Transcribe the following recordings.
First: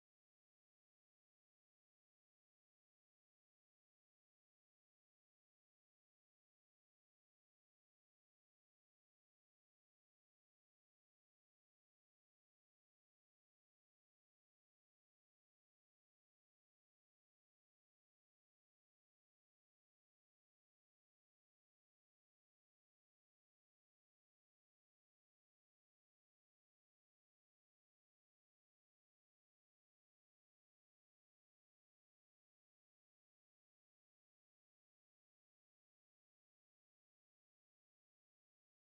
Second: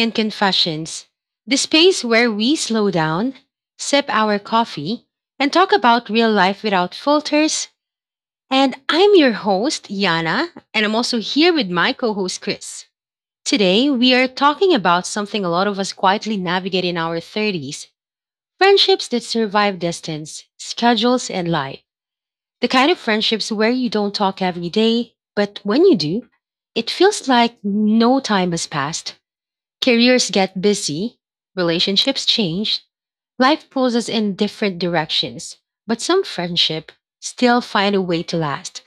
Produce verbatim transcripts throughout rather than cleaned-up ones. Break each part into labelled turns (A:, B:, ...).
A: and Confessions, the space where we slow down, sip our coffee, and talk about real life without filters. And I'm your host, Yana, and I'm also here with my co host, Chris. Today, we are talking about something a lot of us quietly navigate in our thirties, friendships that survive distance, schedules, and life. The kind of friendships where you don't talk every day, but when you do, it feels like no time has passed. Careers get busy, relationships change, life pulls us in different directions, but some friendship still find a way to last.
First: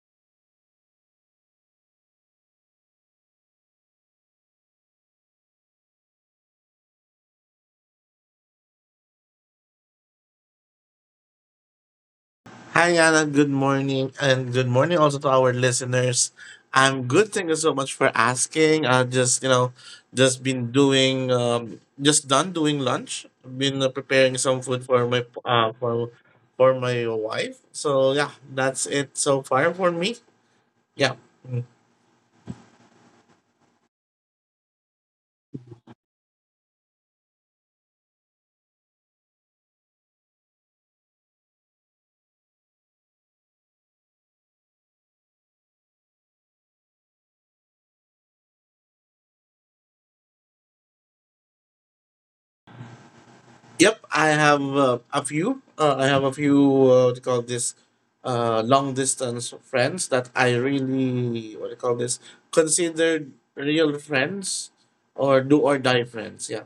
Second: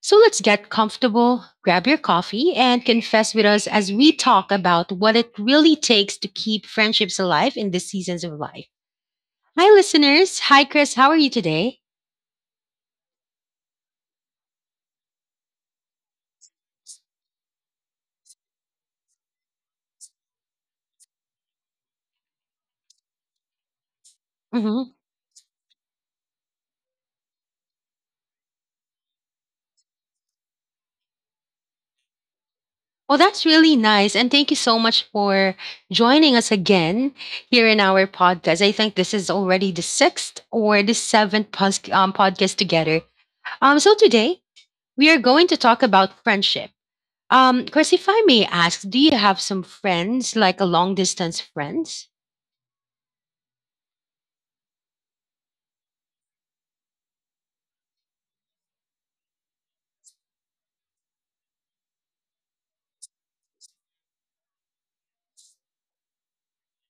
A: So let's get comfortable, grab your coffee, and confess with us as we talk about what it really takes to keep friendships alive in the seasons of life. Hi, listeners. Hi, Chris. How are you today?
B: Hi, Anna. Good morning. And good morning also to our listeners. I'm good. Thank you so much for asking. I just, you know, just been doing, um, just done doing lunch. Been uh, preparing some food for my, uh, for, for my wife. So yeah, that's it so far for me. Yeah.
A: Well, that's really nice. And thank you so much for joining us again here in our podcast. I think this is already the sixth or the seventh pos- um, podcast together. Um, so today we are going to talk about friendship. Um, Chris, if I may ask, do you have some friends, like a long distance friends?
B: Yep, I have uh, a few. Uh, I have a few. Uh, what do you call this? Uh, long distance friends that I really what do you call this? Considered real friends or do or die friends. Yeah,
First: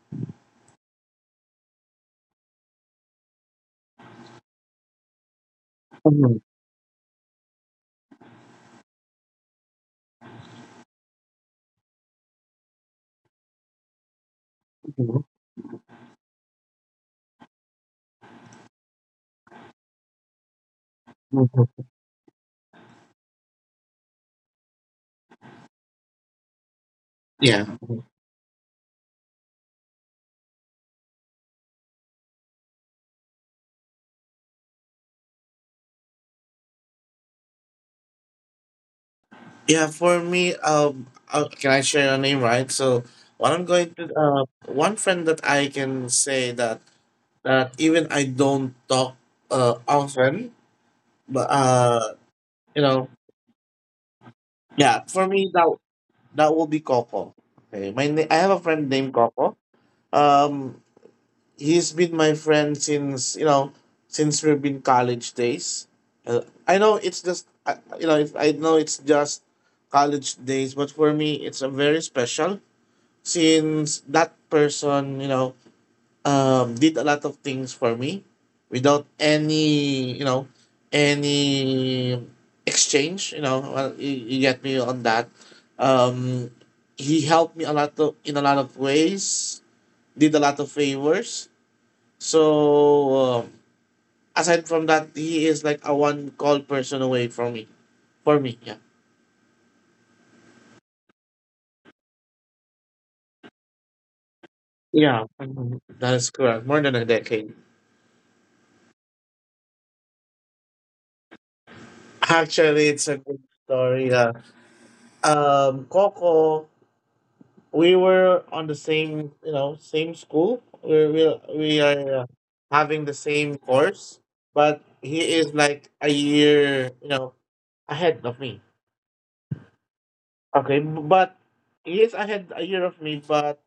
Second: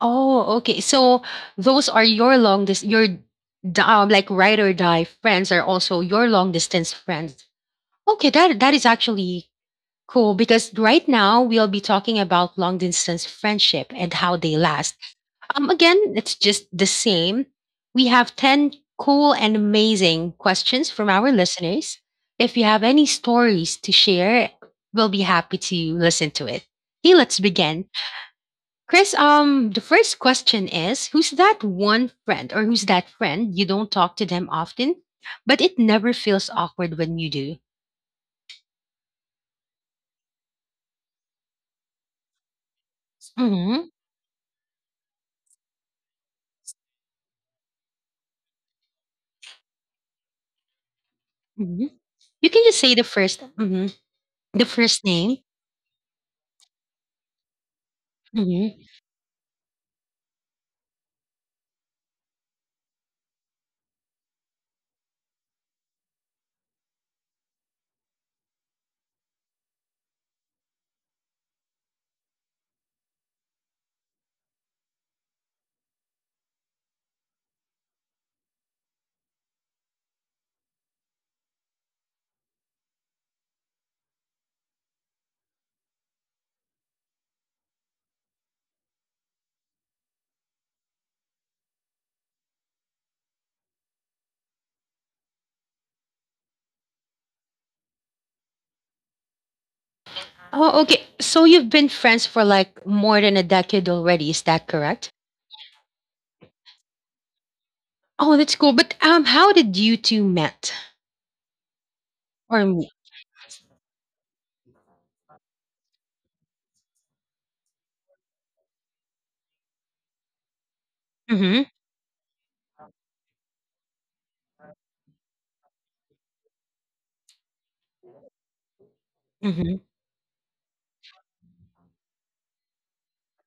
A: Oh, okay. So those are your long distance, your d- um, like ride or die friends are also your long distance friends. Okay, that that is actually cool, because right now we'll be talking about long distance friendship and how they last. Um, again, it's just the same. We have ten cool and amazing questions from our listeners. If you have any stories to share, we'll be happy to listen to it. Okay, let's
B: yeah,
A: begin. Chris, um, the first question is, who's that one friend, or who's that friend you don't talk to them often, but it never feels awkward when you do?
B: yeah. For me, um, uh, can I share your name? Right. So what I'm going
A: Hmm.
B: to uh, one friend that I can say that that even I don't talk uh often, but uh,
A: You
B: you
A: can just
B: know,
A: say the first. The
B: yeah.
A: first
B: For me
A: name?
B: that that will be Coco. Okay, my na- I have a friend
A: Mhm.
B: named Coco. Um, he's been my friend since you know since we've been college days. Uh, I know it's just I you know it's, I know it's just college days, but for me it's a very special since that person you know um, did a lot of things for me without any, you know, any exchange. You know, well, you, you get me on that. Um, he helped me a lot of, in a lot of ways, did a lot of favors. So um, aside from that, he is like a one call person away from me. For me, yeah.
A: Oh, okay. So you've been friends for like more than a decade already. Is that
B: Yeah,
A: correct?
B: mhm. That is correct. More than a decade.
A: Oh, that's cool. But um, how did you two met or
B: Actually, it's
A: meet?
B: a good story. Yeah. Um, Coco, we were on the same you know same school we we, we
A: Mm-hmm.
B: are uh, having the same course, but he is like a year you know ahead of me,
A: Mm-hmm.
B: okay, b- but he is ahead a year of me, but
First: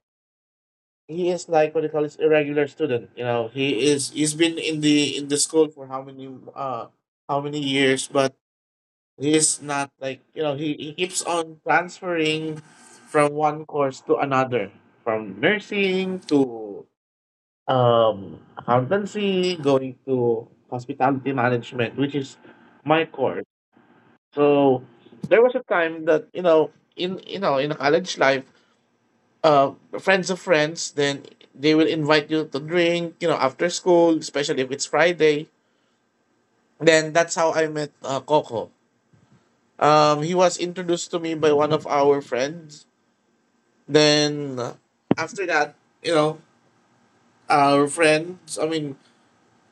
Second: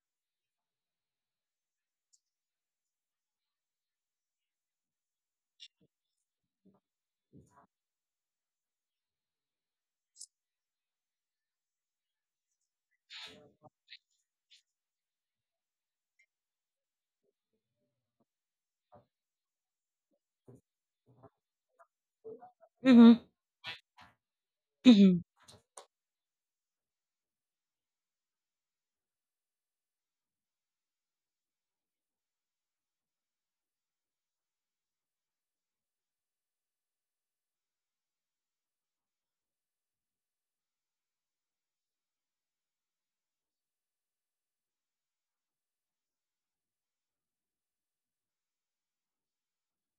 B: he is like what they call this irregular student, you know, he is he's been in the in the school for how many uh how many years, but he is not like you know he, he keeps on transferring from one course to another, from nursing to um, accountancy, going to hospitality management, which is my
A: Mm-hmm.
B: course. So
A: Mm-hmm.
B: there was a time that you know, in you know, in a college life, uh, friends of friends, then they will invite you to drink, you know, after school, especially if it's Friday. Then that's how I met uh, Coco. Um, he was introduced to me by one of our friends. Then uh, after that, you know, our friends, I mean,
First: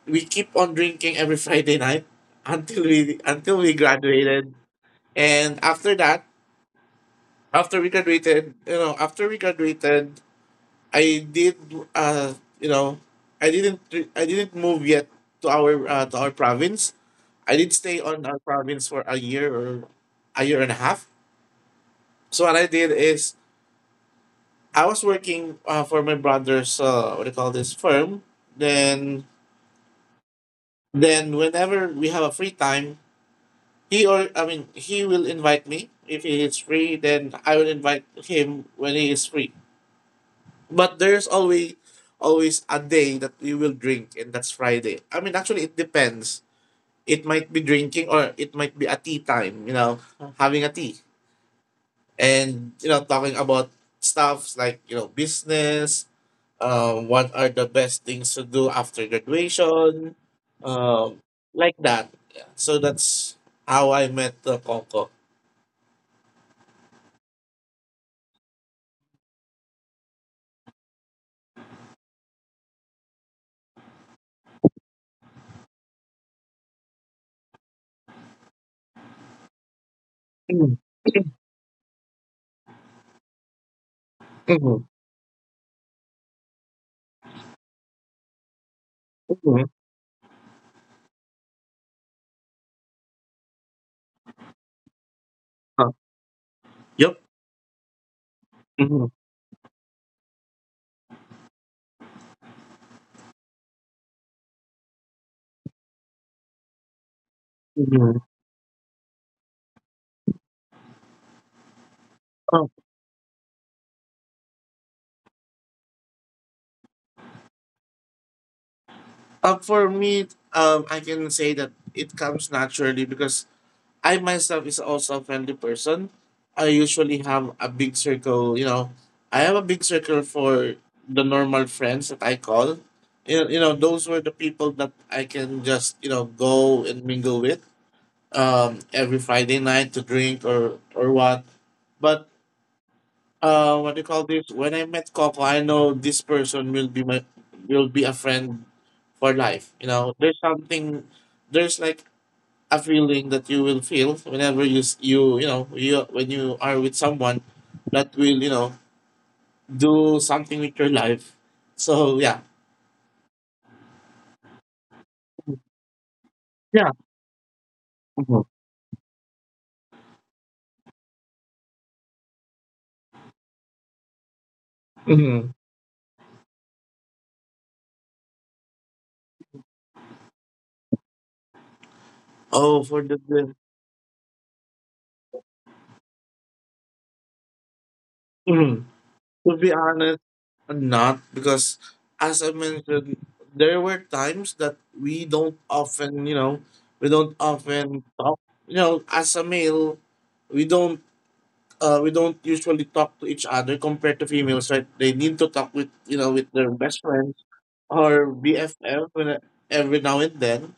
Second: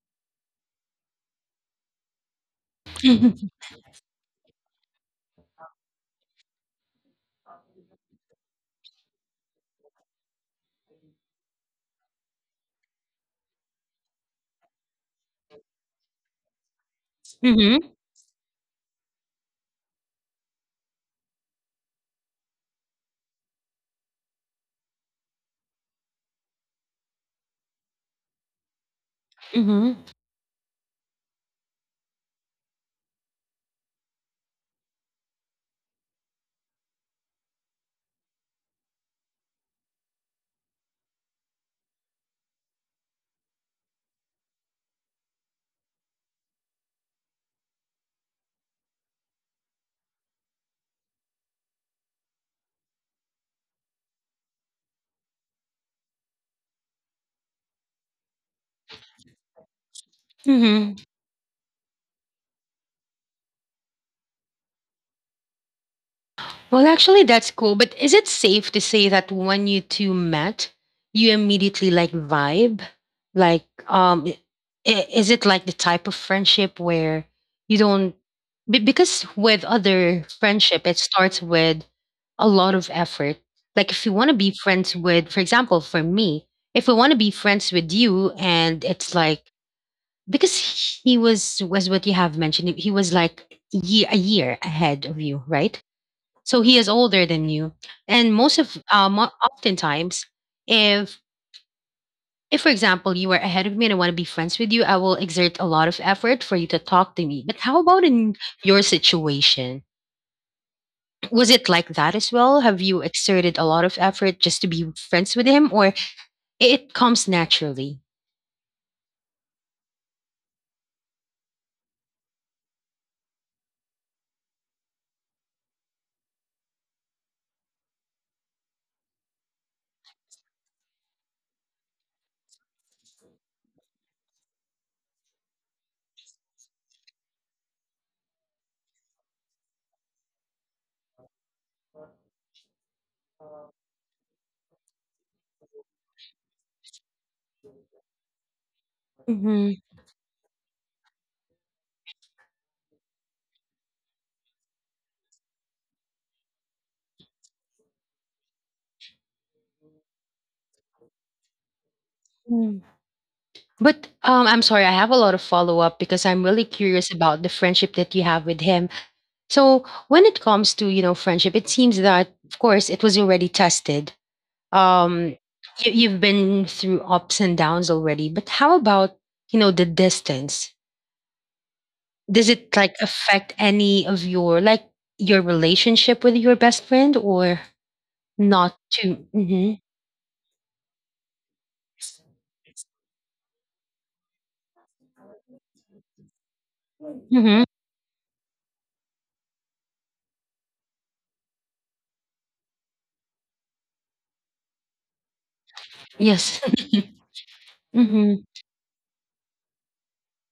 B: we keep on drinking every Friday night until we
A: Mm-hmm.
B: until we graduated. And after that, after we graduated, you know, after we graduated, I did uh you know, I didn't re- I didn't move yet to our uh, to our province. I did
A: Mm-hmm.
B: stay on our province for a year or a year and a half. So what I did is I was working uh, for my brother's uh, what do you call this firm. Then
A: Mm-hmm.
B: then whenever we have a free time, He or I mean, he will invite me if he is free. Then I will invite him when he is free. But there's always always a day that we will drink, and that's Friday. I mean, actually, it depends. It might be drinking or it might be a tea time. You know, having a tea and you know talking about stuffs like you know business. Um, what are the best things to do after graduation? Um,
A: Mm-hmm.
B: like that. Yeah. So that's how I met the Coco.
A: Well, actually, that's cool. But is it safe to say that when you two met, you immediately like vibe? Like, um, i- i- is it like the type of friendship where you don't? be- Because with other
B: Mm,
A: friendship, it starts with a lot of effort. Like, if you want to be
B: mm.
A: friends with, for example, for me, if I want to be friends with you, and it's
B: Mhm.
A: like, because he was, was what you have mentioned, he was like year a year ahead of you,
B: Uh,
A: right? So he is
B: yep.
A: older than you, and most of
B: Mhm.
A: uh, mo- oftentimes, if if for example you are ahead of me and I want to be friends with you, I will exert a lot of effort for you to talk to me. But how
B: Mhm.
A: about in your situation, was it like that as
B: Oh.
A: well? Have you exerted a lot of effort just to be friends with him, or it comes naturally?
B: Uh, for me, um, I can say that it comes naturally because I myself is also a friendly person. I usually have a big circle. You know, I have a big circle for the normal friends that I call. You know, you know, those were the people that I can just you know go and mingle with um, every Friday night to drink or or what. But uh what do you call this? When I met Coco, I know this person will be my will be a friend for life. You
A: Mhm.
B: know, there's something there's like a feeling that you will feel whenever you s- you you know you when you are with someone that will you know do something with your life. So yeah,
A: Mm. But um, I'm sorry, I have a lot of follow up because I'm really
B: yeah.
A: curious about the friendship that
B: Mhm.
A: you have with him. So when it comes to you know friendship, it seems that of course it was already tested.
B: Mm-hmm.
A: Um, you, you've been through ups and downs already, but how about you know the distance? Does
B: Oh,
A: it
B: for
A: like
B: the,
A: affect any of your like your relationship with your best friend or
B: the
A: not too?
B: to be
A: Mm-hmm.
B: honest, not because, as I mentioned, there were times that we don't often, you know, we don't
A: Mm-hmm.
B: often talk. You know, as a male, we don't uh, we don't usually talk to each other compared to females, right? They need to talk with you know with their
A: Yes.
B: best friends or
A: Mm-hmm.
B: B F F when- every now and then.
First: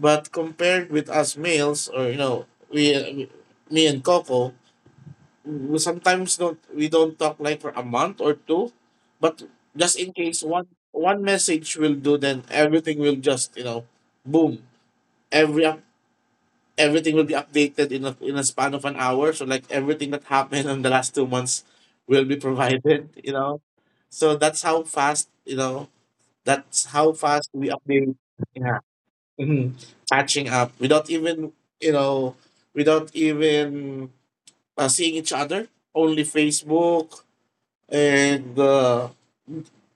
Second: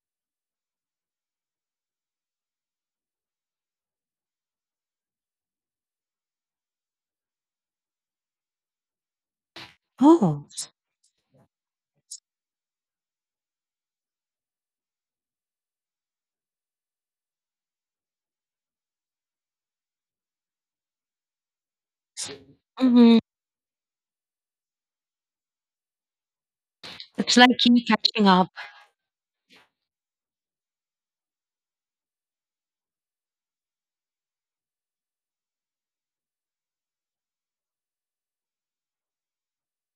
B: But compared with us males, or you know, we uh, me and Coco, we sometimes don't we don't talk like for a month or two, but just in case
A: Oh.
B: one one message will do, then everything will just you know boom, every up- everything will be updated in a in a span of an hour, so like everything that happened in the last two months will be provided
A: Mm-hmm.
B: you know. So that's how fast you know that's how
A: It's
B: fast
A: like
B: we
A: you
B: update.
A: catching up.
B: Yeah. Mhm. Catching up without even you know without even uh, seeing each other, only Facebook, and uh,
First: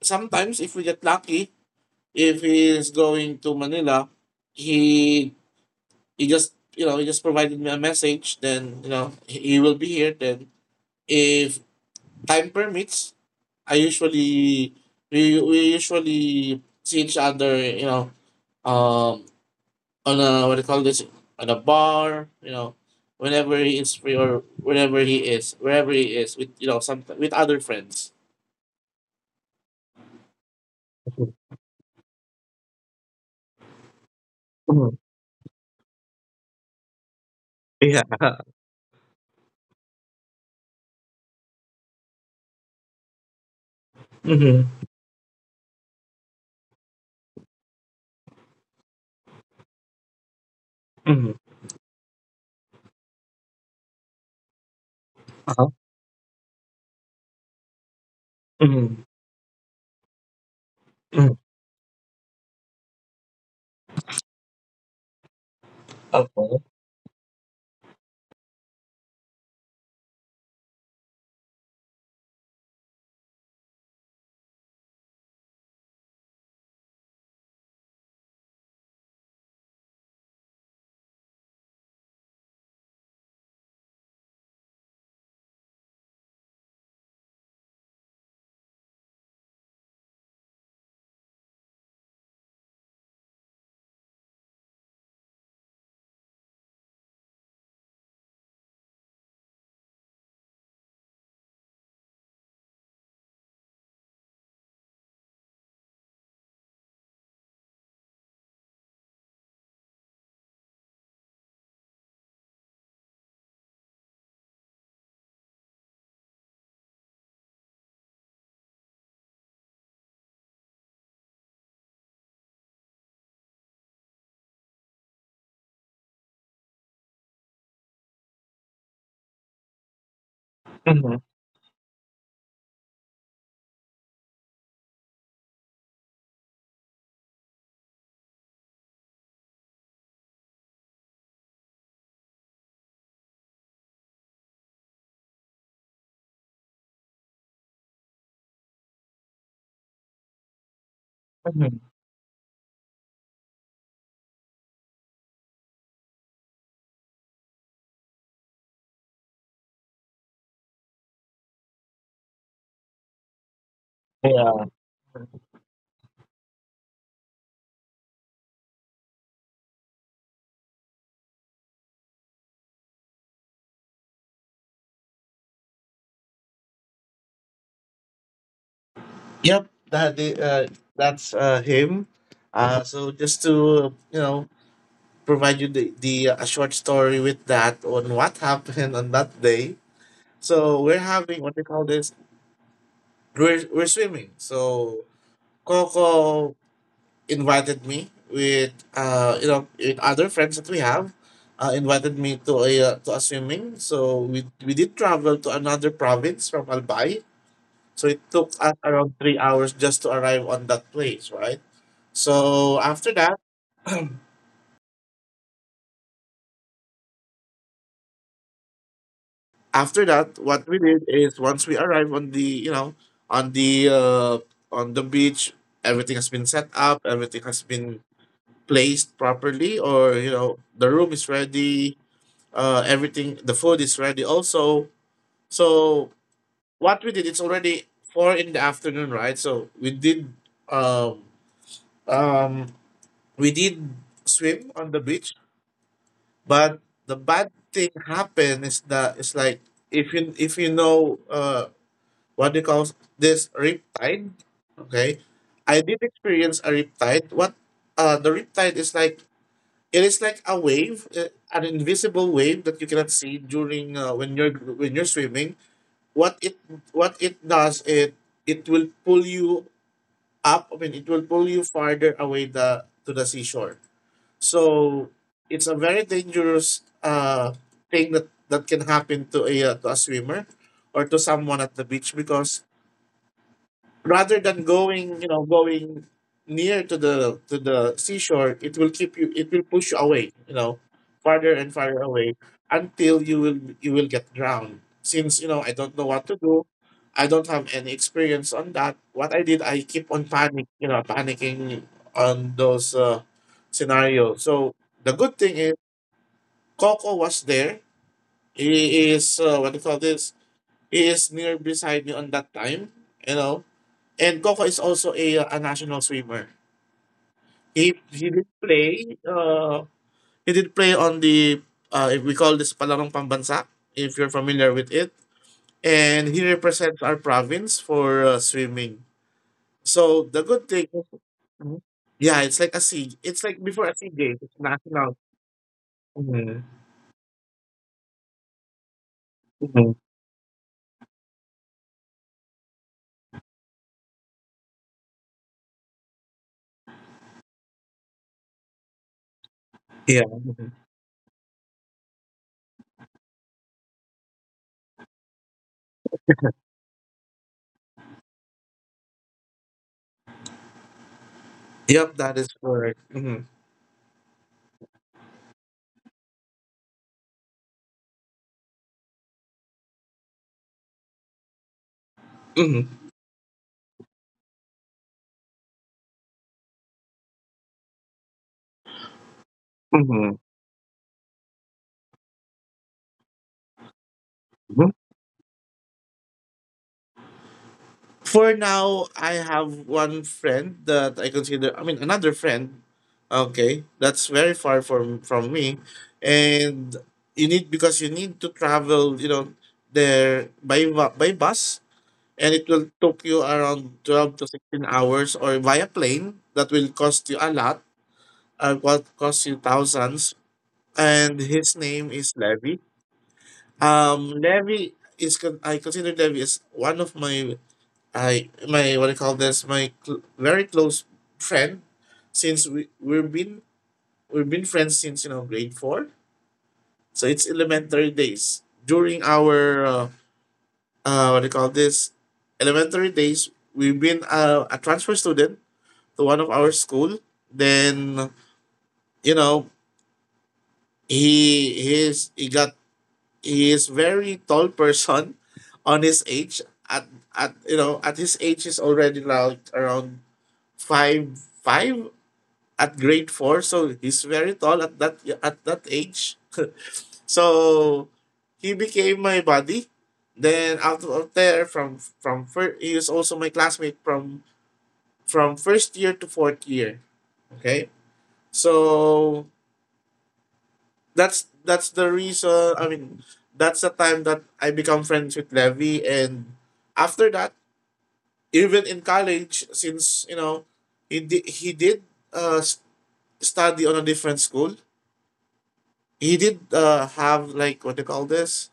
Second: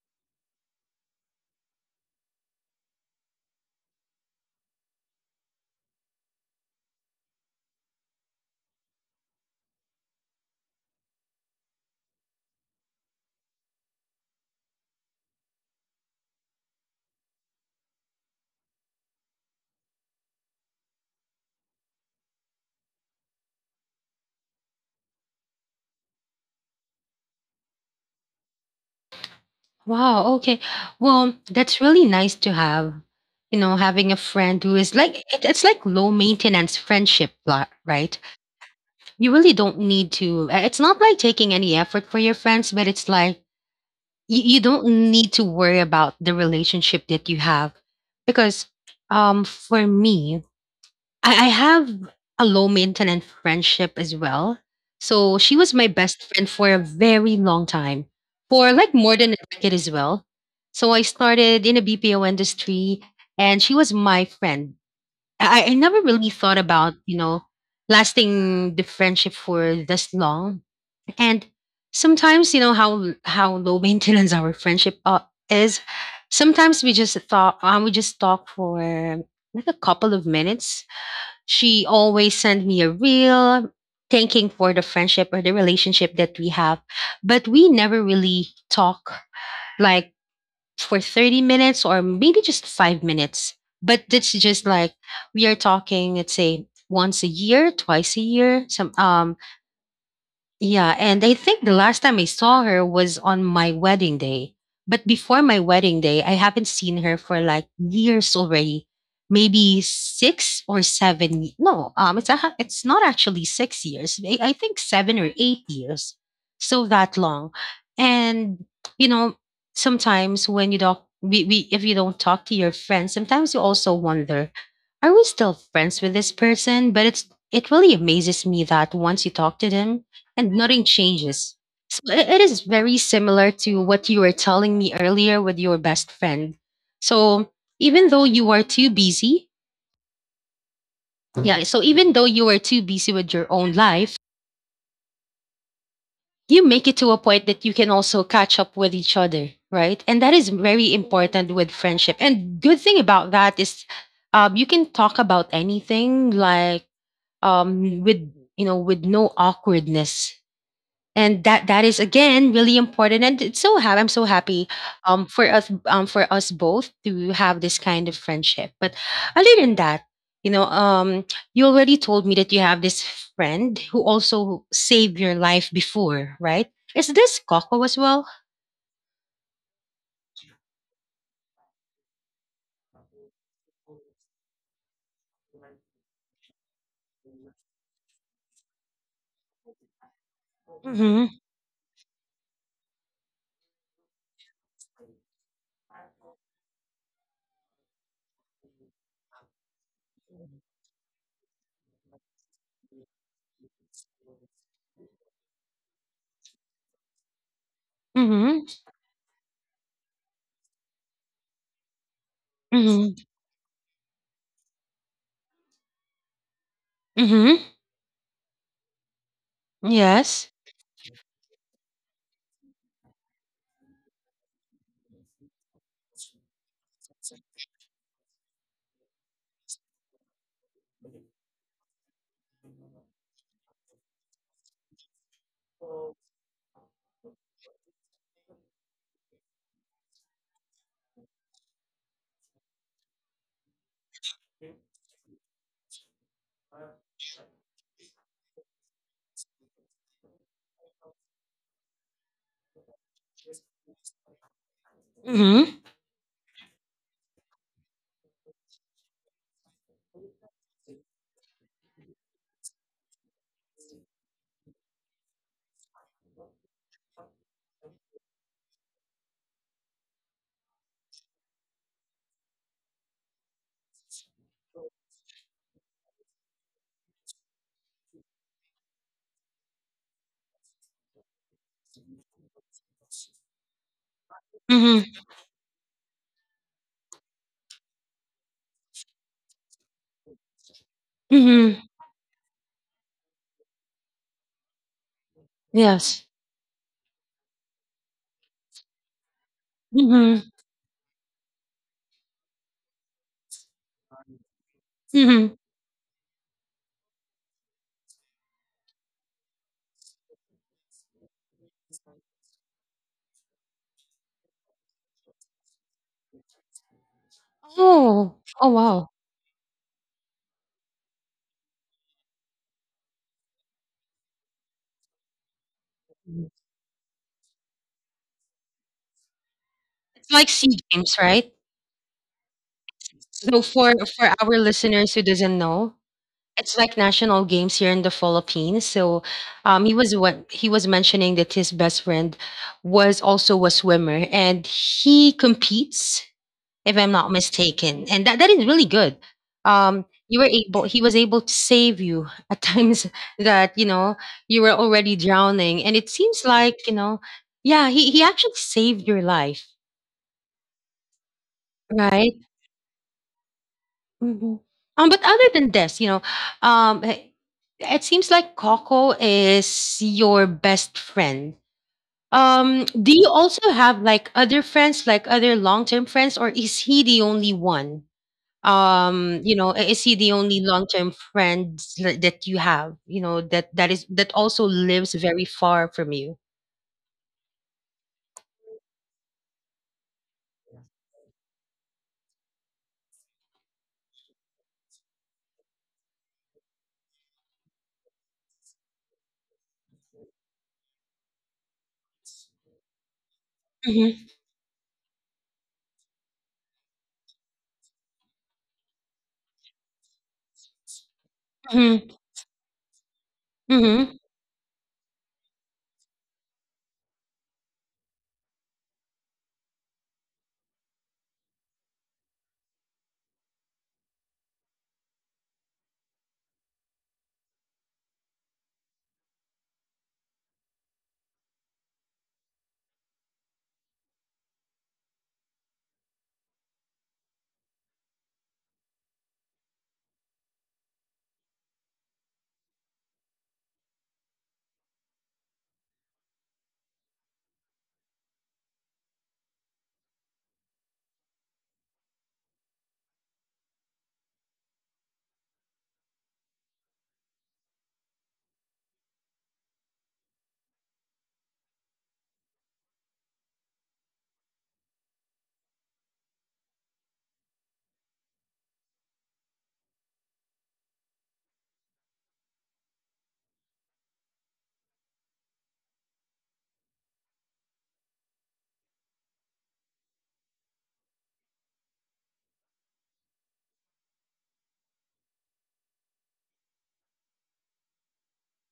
B: sometimes, if we get lucky, if he's going to Manila, he he just you know he just provided me a message. Then you know he he will be here. Then if time permits, I usually we we usually see each other. You know, um, on a what do you call this? On a bar. You know, whenever he is free or whenever he is, wherever he is, with you know some with other friends.
A: Wow, okay. Well, that's really nice to have. You know, having a friend who is
B: Mhm.
A: like it, it's like low maintenance friendship, li- right?
B: Yeah.
A: You really don't need to. uh, It's not like taking any effort for your friends, but it's like you, you don't need to worry about the relationship that you have because um for me, I, I
B: Mm-hmm.
A: have a low maintenance friendship as well. So she was my best friend for a very long time, for like more
B: Mm,
A: than a decade as well. So I
B: mm,
A: started in a B P O industry and she was my friend. I, I never really thought
B: okay.
A: about, you know, lasting the friendship for this long. And sometimes, you know, how how low maintenance our friendship uh, is. Sometimes we just thought, um, we just talk for like a couple of minutes. She always sends me a reel thanking for the friendship or the relationship that we have. But we never really talk like for thirty minutes or maybe just five minutes. But it's just like we are talking, let's say once a year, twice a year, some um, yeah, and I think the last time I saw her was on my wedding day. But before my wedding day, I haven't seen her for like years already. Maybe six or seven. y- No, um, it's a, ha- it's not actually six years. I, I think seven or eight years. So that long, and you know, sometimes when you don't, we, we if you don't talk to your friends, sometimes you also wonder, are we still friends with this person? But it's it really amazes me that once you talk to them and nothing changes. So i- it is very similar to what you were telling me earlier with your best friend. So even though you are too busy, yeah, so even though you are too busy with your own life, you make it to a point that you can also catch up with each other, right? And that is very important with friendship. And good thing about that is um, you can talk about anything like um, with you know with no awkwardness, and that that is again really important, and it's so ha- I'm so happy
B: Yeah.
A: um for us, um for us both to have this kind of friendship. But other than that, you know, um, you already told me that you have this friend who also saved your life before, right? Is this Coco as well?
B: Yep. That the uh, that's uh, him. Uh, so just to uh, you know provide you the the uh, a short story with that on what happened on that day. So we're
A: Mm-hmm.
B: having what they call this. We're we're swimming. So Coco invited me with uh you know with other friends that we have. Uh, invited me to a uh, to a swimming. So we we did travel to another province from Albay. So it took us
A: Mm-hmm.
B: around three hours just to arrive on that place, right? So after
A: Mm-hmm.
B: that,
A: Mm-hmm.
B: after
A: Yes.
B: that, what we did is once we arrived on the, you know, on the uh, on the beach, everything has been set up, everything has been placed properly, or you know, the room is ready, uh, everything, the food is ready also. So what we did, it's already four in the afternoon, right? So we did, um, um, we did swim on the beach. But the bad thing happen is that it's like if you if you know uh what they call this riptide, okay. I
A: Mm-hmm.
B: did experience a riptide. What uh the riptide is like, it is like a wave, uh, an invisible wave that you cannot see during uh, when you're when you're swimming. What it what it does it, it will pull you up. I mean, it will pull you farther away the to the seashore. So it's a very dangerous uh, thing that, that can happen to a uh, to a swimmer or to someone at the beach because rather than going
A: Mm-hmm.
B: you know going near to the to the seashore, it will keep you, it will push you away you know farther and
A: Mm-hmm.
B: farther away until you will you will get drowned since you know I don't know what
A: Yes.
B: to do. I don't have any experience on that. What I did, I keep on
A: Mm-hmm.
B: panic you know panicking on those uh, scenarios. So the good thing
A: Mm-hmm.
B: is Coco was there. He is uh, what do you call this, he is near beside me on that time, you know, and Coco is also a, a national swimmer. He he
A: Oh.
B: did
A: Oh, wow.
B: play uh he did play on the uh if we call this palarong pambansa, if you're familiar with it. And he represents our province for uh, swimming. So
A: It's
B: the
A: like
B: good
A: SEA
B: thing.
A: Games, right?
B: Mhm. Yeah, it's like a sea. It's like
A: So
B: before
A: for
B: a sea
A: for
B: games.
A: our
B: It's
A: listeners
B: national.
A: who doesn't know,
B: Mhm.
A: it's like national games here in the Philippines. So um,
B: Mhm.
A: he was what he was mentioning that his best friend was also a swimmer and he competes, if I'm not mistaken. And that, that is really good. Um,
B: Yeah.
A: you were able he was able to save you at times that, you know, you were already drowning. And it seems like, you know, yeah, he, he actually saved your life.
B: Yep.
A: Right.
B: That is correct. Mm-hmm.
A: Mhm. Um, but other than this, you know, um, eh, it seems like Coco is your best friend. Um,
B: Mm-hmm.
A: do you also have like other friends, like other long-term friends, or is he the only one? Um, you know, i- is he the
B: Mm-hmm.
A: only long-term friend tha- that you have? You know, that that is that also lives very far from you.
B: For now, I have one friend that I consider, I mean, another friend, okay, that's very far from from me, and you need because you need to travel, you know, there by va- by bus, and it will take you around
A: Mm-hmm.
B: twelve to sixteen hours, or via plane that will cost you a lot, uh, what cost you thousands, and his
A: Mm-hmm.
B: name is Levy.
A: Mm-hmm.
B: Um, Levy is con- I consider Levy is one of my I my what do you call this? My cl- very close friend since we we've been we've been friends since you know grade four. So it's elementary days. During our uh, uh what do you call this? Elementary days, we've been uh, a transfer student to one of our school. Then you know he he is he got he is very tall person on his age at at you know at his age is already like around five five at grade four, so he's very tall at that at that age. So he became my buddy. Then out of there, from from first, he is also my classmate from from first year to fourth year. Okay, so that's that's the reason. I mean, that's the time that I become friends with Levi, and after that, even in college, since you know, he did he did uh s- study on a different school he did uh, have like what do you call this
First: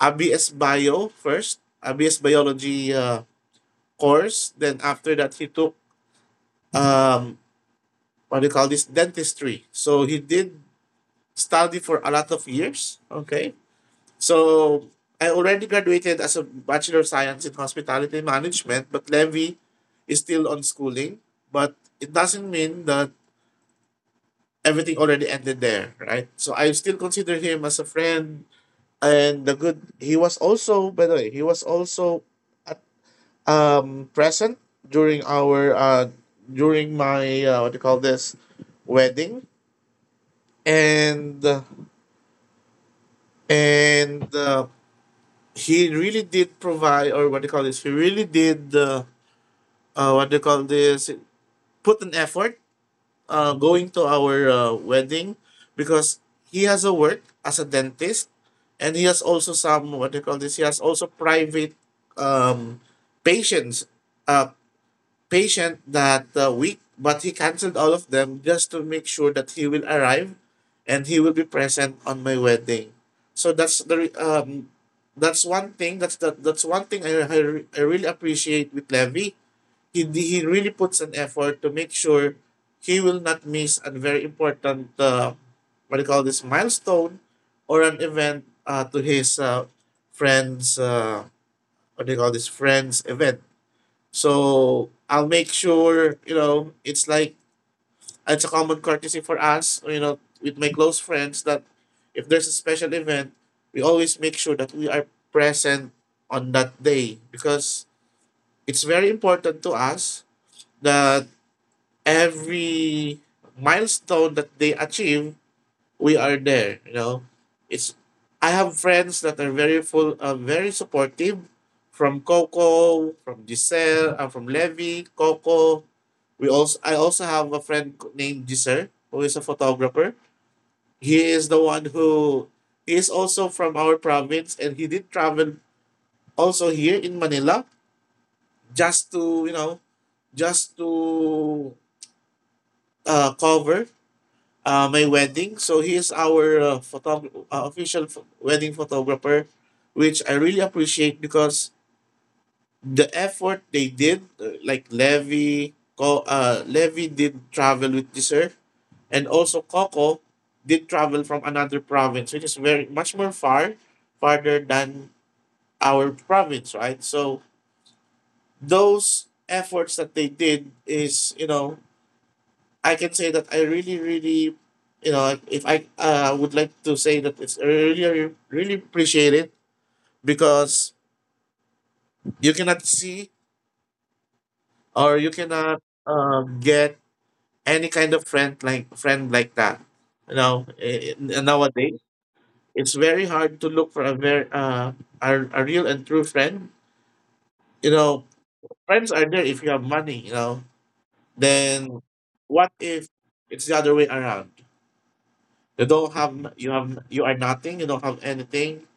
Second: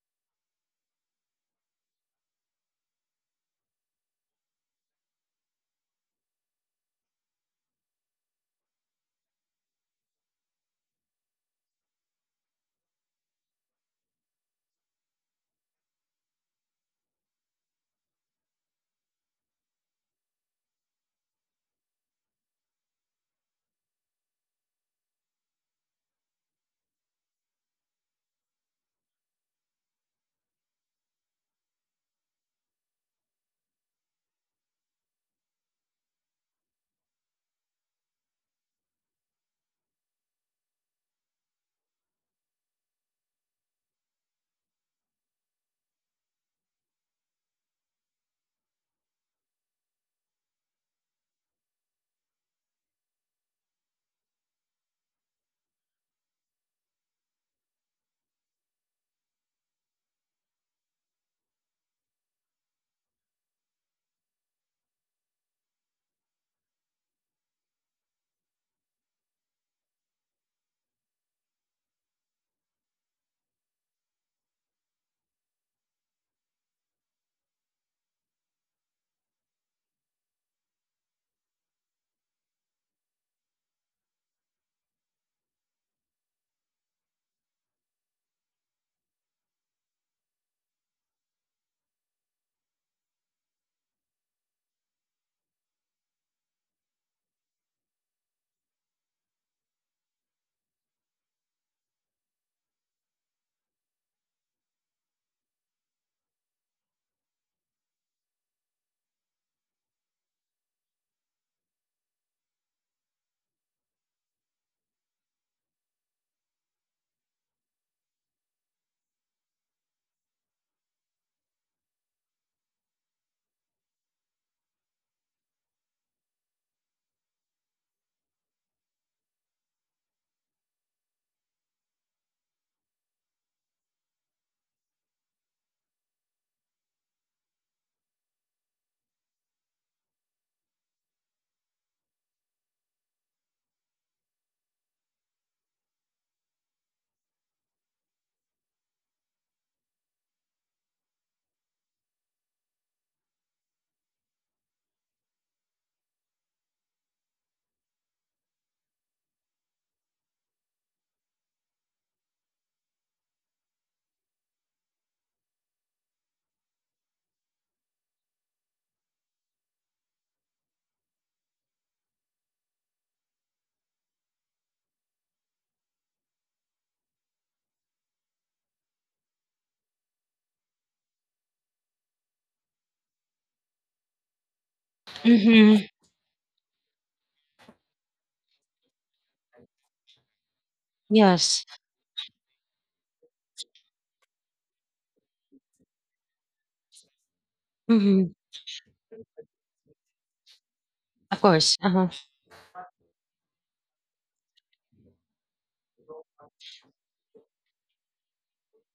B: abs bio first abs biology uh, course. Then after that he took um what do you call this, dentistry. So he did study for a lot of years. Okay, so I already graduated as a bachelor of science in hospitality management, but Levy is still on schooling. But it doesn't mean that everything already ended there, right? So I still consider him as a friend. And the good, he was also, by the way, he was also at, um present during our uh during my uh, what do you call this, wedding. And uh, and uh, he really did provide, or what do you call this, he really did, uh, uh what do you call this, put an effort uh, going to our uh, wedding, because he has a work as a dentist, and he has also some, what do you call this, he has also private um patients, uh patient that uh, week, but he canceled all of them just to make sure that he will arrive and he will be present on my wedding. So that's the re- um that's one thing, that's that, that's one thing I, I, I really appreciate with Levy. He he really puts an effort to make sure he will not miss a very important, uh, what do you call this, milestone or an event, uh, to his, uh, friends, uh, what do you call this, friends event. So I'll make sure, you know it's like, it's a common courtesy for us, you know with my close friends, that if there's a special event, we always make sure that we are present on that day, because it's very important to us that every milestone that they achieve, we are there. You know, it's I have friends that are very full, uh, very supportive, from Coco, from Giselle, uh, from Levy, Coco. We also I also have a friend named Giselle who is a photographer. He is the one who he is also from our province, and he did travel also here in Manila, just to, you know just to uh, cover uh, my wedding. So he is our, uh, photog- uh, official ph- wedding photographer, which I really appreciate, because the effort they did, uh, like Levy, Co- uh, Levy did travel with Dessert, and also Coco did travel from another province, which is very much more far, farther than our province, right? So those efforts that they did is, you know I can say that I really, really, you know, like, if I uh, would like to say that it's I really, really appreciate it, because you cannot see, or you cannot,
A: Mm-hmm.
B: um, get any kind of friend, like friend like that. You know, i- i-
A: Yes.
B: nowadays it's very hard to look for a very, uh, a, a real and true friend. You know,
A: Mm-hmm.
B: friends are there if you have money. You know,
A: Of course.
B: then
A: Uh-huh.
B: what if it's the other way around? You don't have you have you are nothing. You don't have anything,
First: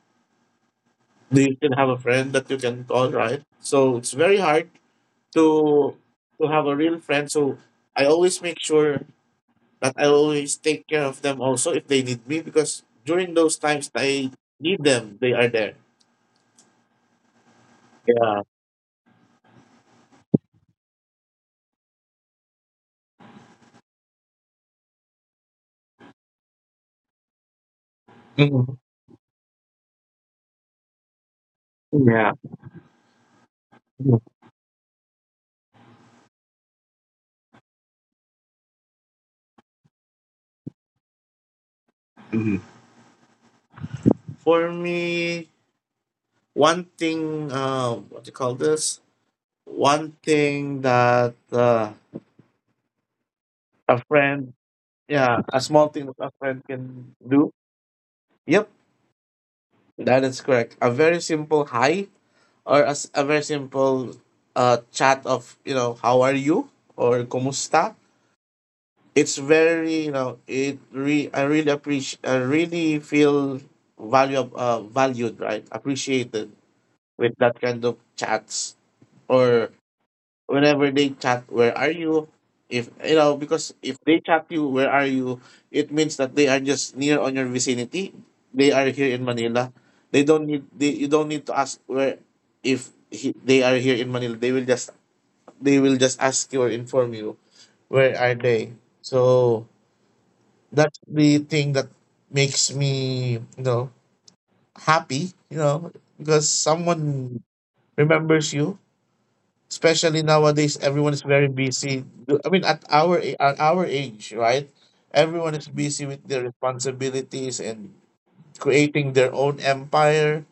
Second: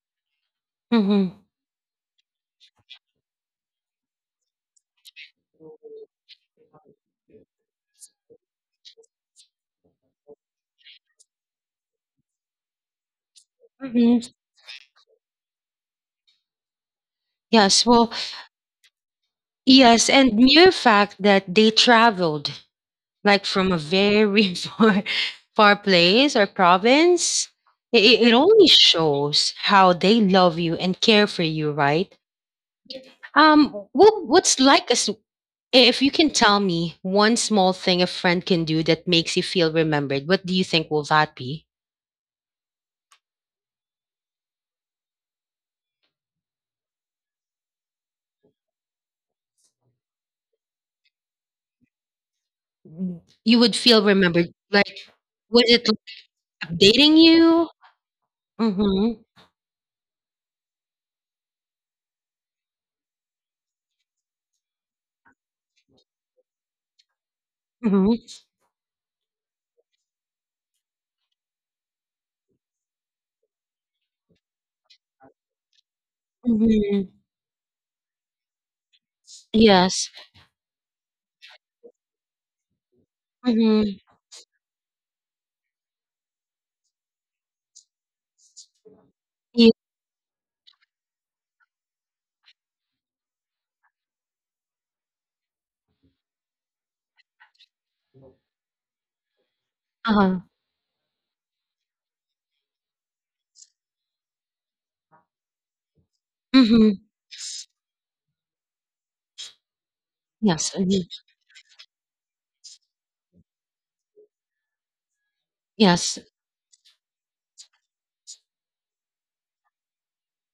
A: Mm-hmm.
B: you can have a friend that you can call, right? So it's very hard to to have a real friend. So I always make sure that I always take care of them also if they need me, because during those times that
A: Mm-hmm.
B: I need them, they are there.
A: Yes. Well,
B: Yeah.
A: yes, and mere fact that they traveled like from a very far, far place or province, it, it only
B: Mhm.
A: shows how they love you and care for you, right?
B: Yeah.
A: Um, what what's like as, if you can tell me one small thing a friend can do that makes you feel remembered, what do you think will that be?
B: Mhm. For me, one thing, uh, what do you call this? One thing that, uh,
A: Mm, you would
B: a
A: feel remembered.
B: friend,
A: Like,
B: yeah, a
A: was it
B: small thing that
A: like
B: a friend can
A: updating
B: do.
A: you?
B: Yep,
A: Mm-hmm.
B: that is correct. A very simple hi, or as a very simple, uh, chat of, you know how are you, or kumusta.
A: Mm-hmm.
B: It's very, you know it re- I really appreciate, I really feel value uh, valued, right, appreciated,
A: Mm-hmm.
B: with that kind of chats. Or
A: Yes.
B: whenever they chat, where are you, if you know, because if
A: Mm-hmm.
B: they chat you, where are you, it means that they are just near on your vicinity, they are here in
A: Yeah.
B: Manila. They don't need they, you don't need to ask where, if he, they are here in Manila, they will just, they will just ask you or inform you where are they. So
A: Uh-huh.
B: that's the thing that makes me, you know happy, you know because
A: Mhm.
B: someone remembers you, especially
A: Yes.
B: nowadays
A: Mhm.
B: everyone is very busy. Do- I mean, at our, a- at our age, right? Everyone is busy
A: Yes.
B: with their responsibilities, and creating their own empire,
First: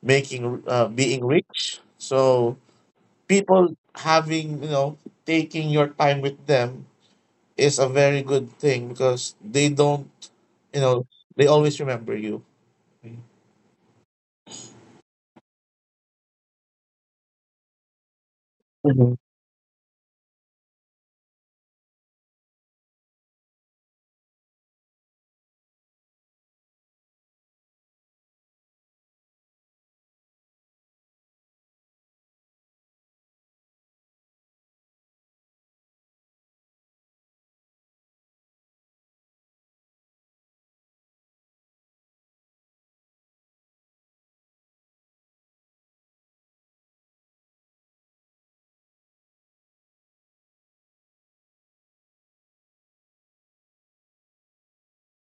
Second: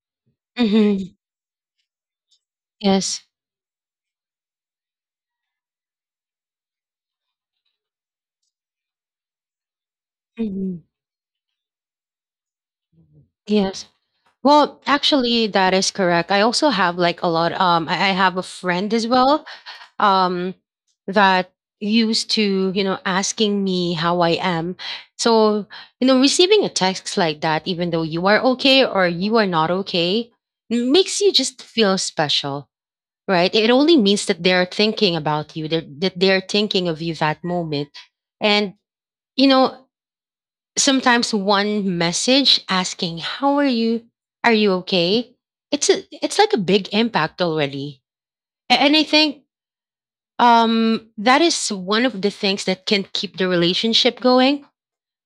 B: making uh,
A: Mhm.
B: being rich. So
A: Yes.
B: people, having you know taking your time with them is a very good thing, because they don't you
A: Mhm.
B: know they always remember you.
A: Yes. Well, actually, that is correct. I also have like a lot. Um, I, I have a friend as well. Um, that used to you know asking me how I am. So you know, receiving a text like that, even though you are okay or you are not okay, makes you just feel special, right? It only means that they're thinking about you. They're, that they're thinking of you that moment, and you know sometimes one message asking how are you, are you okay, it's a, it's like a big impact already. A- and I think um that is one of the things that can keep the relationship going,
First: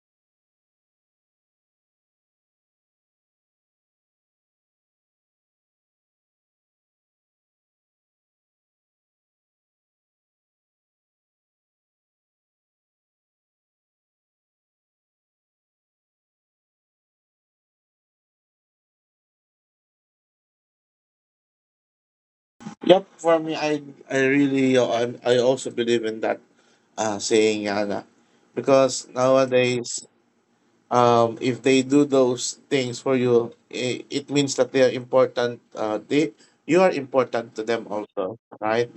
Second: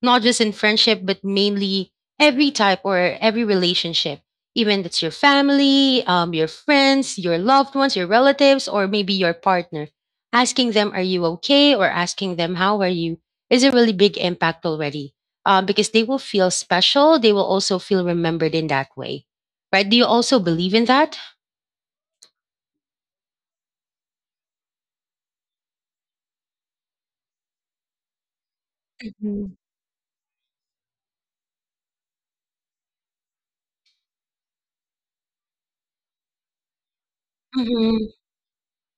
A: not just in friendship, but mainly every type or every relationship. Even it's your family, um, your friends, your loved ones, your relatives, or maybe your partner. Asking them, are you okay? Or asking them, how are you? Is a really big impact already. Um, because they will feel special. They will also feel remembered in that way. Right? Do you also believe in that?
B: Yep, for me, I, I really uh, I, I also believe in that, uh, saying, Yana, because
A: Mhm.
B: nowadays, um, if they do those things for you, it, it means that they are important. Uh, they you are important to them
A: Mhm.
B: also, right?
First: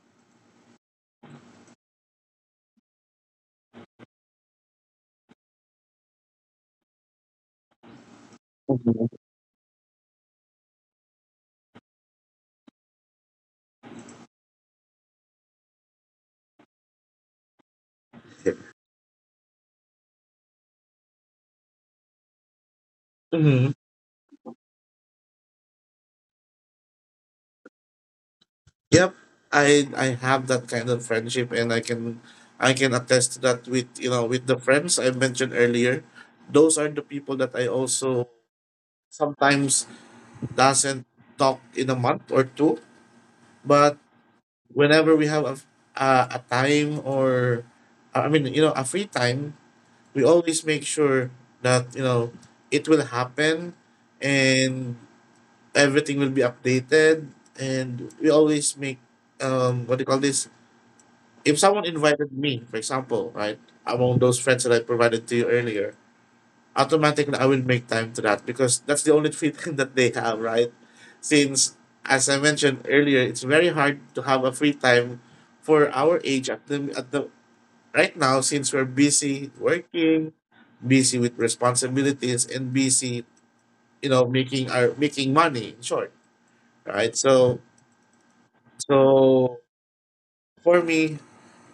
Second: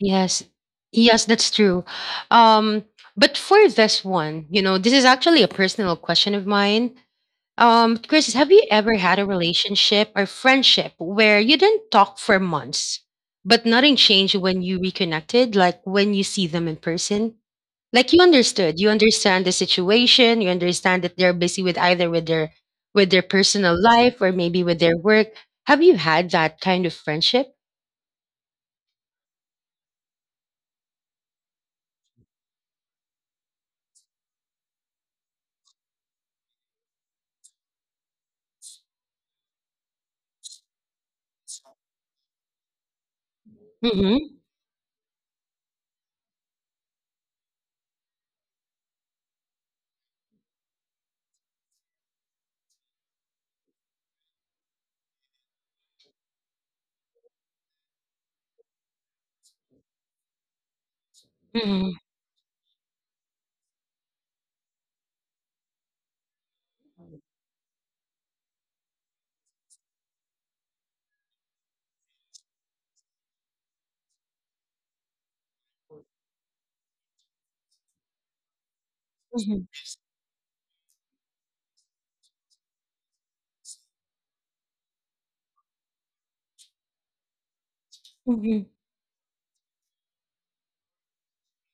A: Yes. Yes, that's true. Um, but for this one, you know, this is actually a personal question of mine. Um, Chris, have you ever had
B: Mhm.
A: a relationship or friendship where you didn't talk for months, but nothing changed when you reconnected, like when you see them in person? Like you understood, you understand the situation, you understand that they're busy with either with their with their personal
B: Mm-hmm.
A: life or maybe with their work. Have you had that kind of friendship?
B: Yep, I I have that kind of friendship, and I can I can attest to that, with, you know with the friends I mentioned earlier. Those are the people that I also sometimes doesn't talk in a month or two, but
A: Mm-hmm.
B: whenever we have a, a, a time, or I mean, you know, a free time, we always make sure that, you know, it will happen, and everything will be updated. And we always make, um what do you call this? If someone invited me, for example, right? Among those friends that I provided to you earlier, automatically I will make time to that, because that's the only freedom that they have, right? Since, as I mentioned earlier, it's very hard to have a free time for our age, at the at the right now, since we're busy
A: Mm-hmm.
B: working, busy with responsibilities, and busy, you know, making our, making money. In short, right? So, so for me,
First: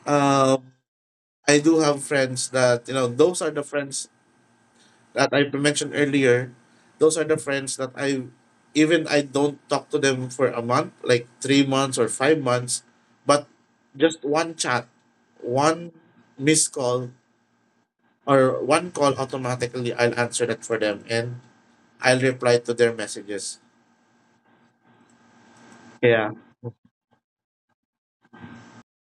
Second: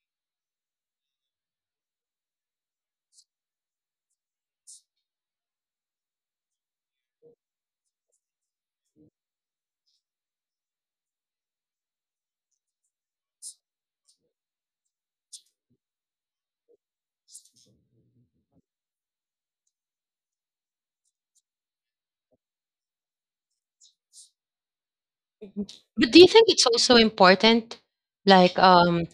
B: um, I do have friends that, you know those are the friends that I mentioned earlier, those are the friends that, I even I don't talk to them for a month, like three months or five months, but just one chat, one missed call, or one call, automatically I'll answer that for them, and I'll reply to their messages.
A: Mhm. But do you
B: Yeah.
A: think it's also important, like, um,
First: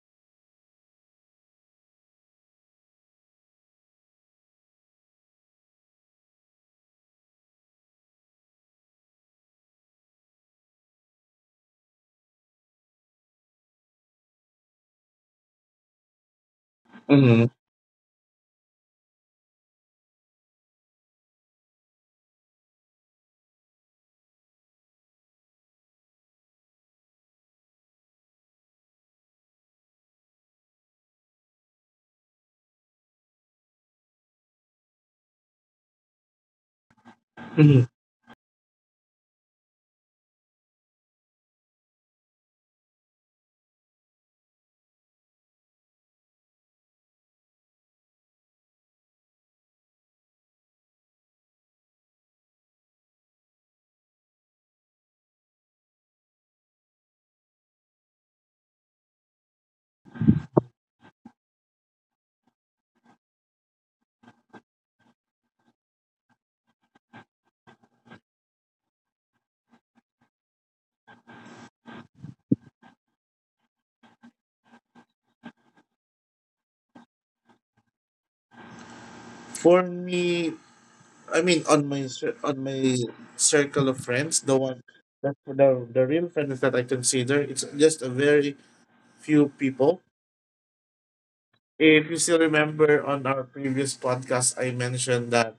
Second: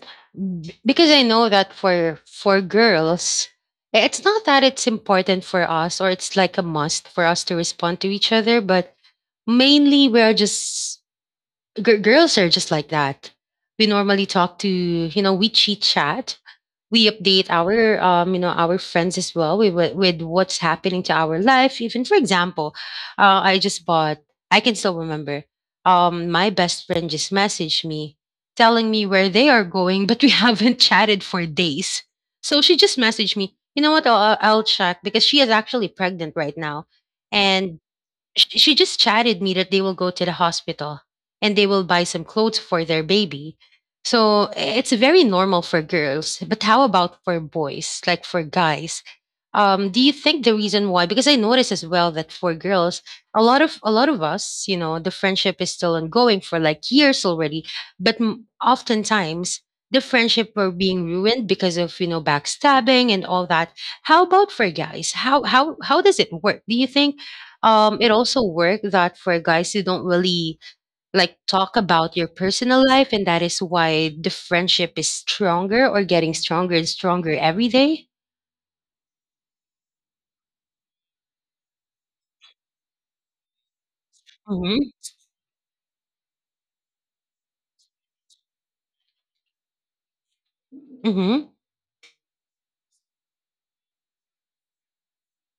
A: b- because I know that for for girls, i- it's not that it's important for us or it's like a must for us to respond to each other, but mainly we are just g- girls are just like that. We normally talk to you know we chit chat we
B: Mm-hmm.
A: update our um, you know our friends as well with, with with what's happening to our life even for example uh, I just bought I can still remember um, my best friend just messaged me telling me where they are going but we haven't chatted for days so she just messaged me you know what i'll, I'll I'll check because she is actually pregnant right now and
B: Mm-hmm.
A: Sh she just chatted me that they will go to the hospital and they will buy some clothes for their baby. So eh, it's very normal for girls, but how about for boys, like for guys? Um, do you think the reason why? Because I notice as well that for girls, a lot of a lot of us, you know, the friendship is still ongoing for like years already, but m- oftentimes the friendship were being ruined because of you know backstabbing and all that. How about for guys? How how how does it work? Do you think? um it also worked that for guys who don't really like talk about your personal life and that is why the friendship is stronger or getting stronger and stronger every day.
B: For me, I mean, on my cir- on my circle of friends, the one
A: Mm-hmm.
B: that the the real friends that I consider, it's just a very few people.
A: Mm-hmm.
B: If you still remember on our previous podcast, I mentioned that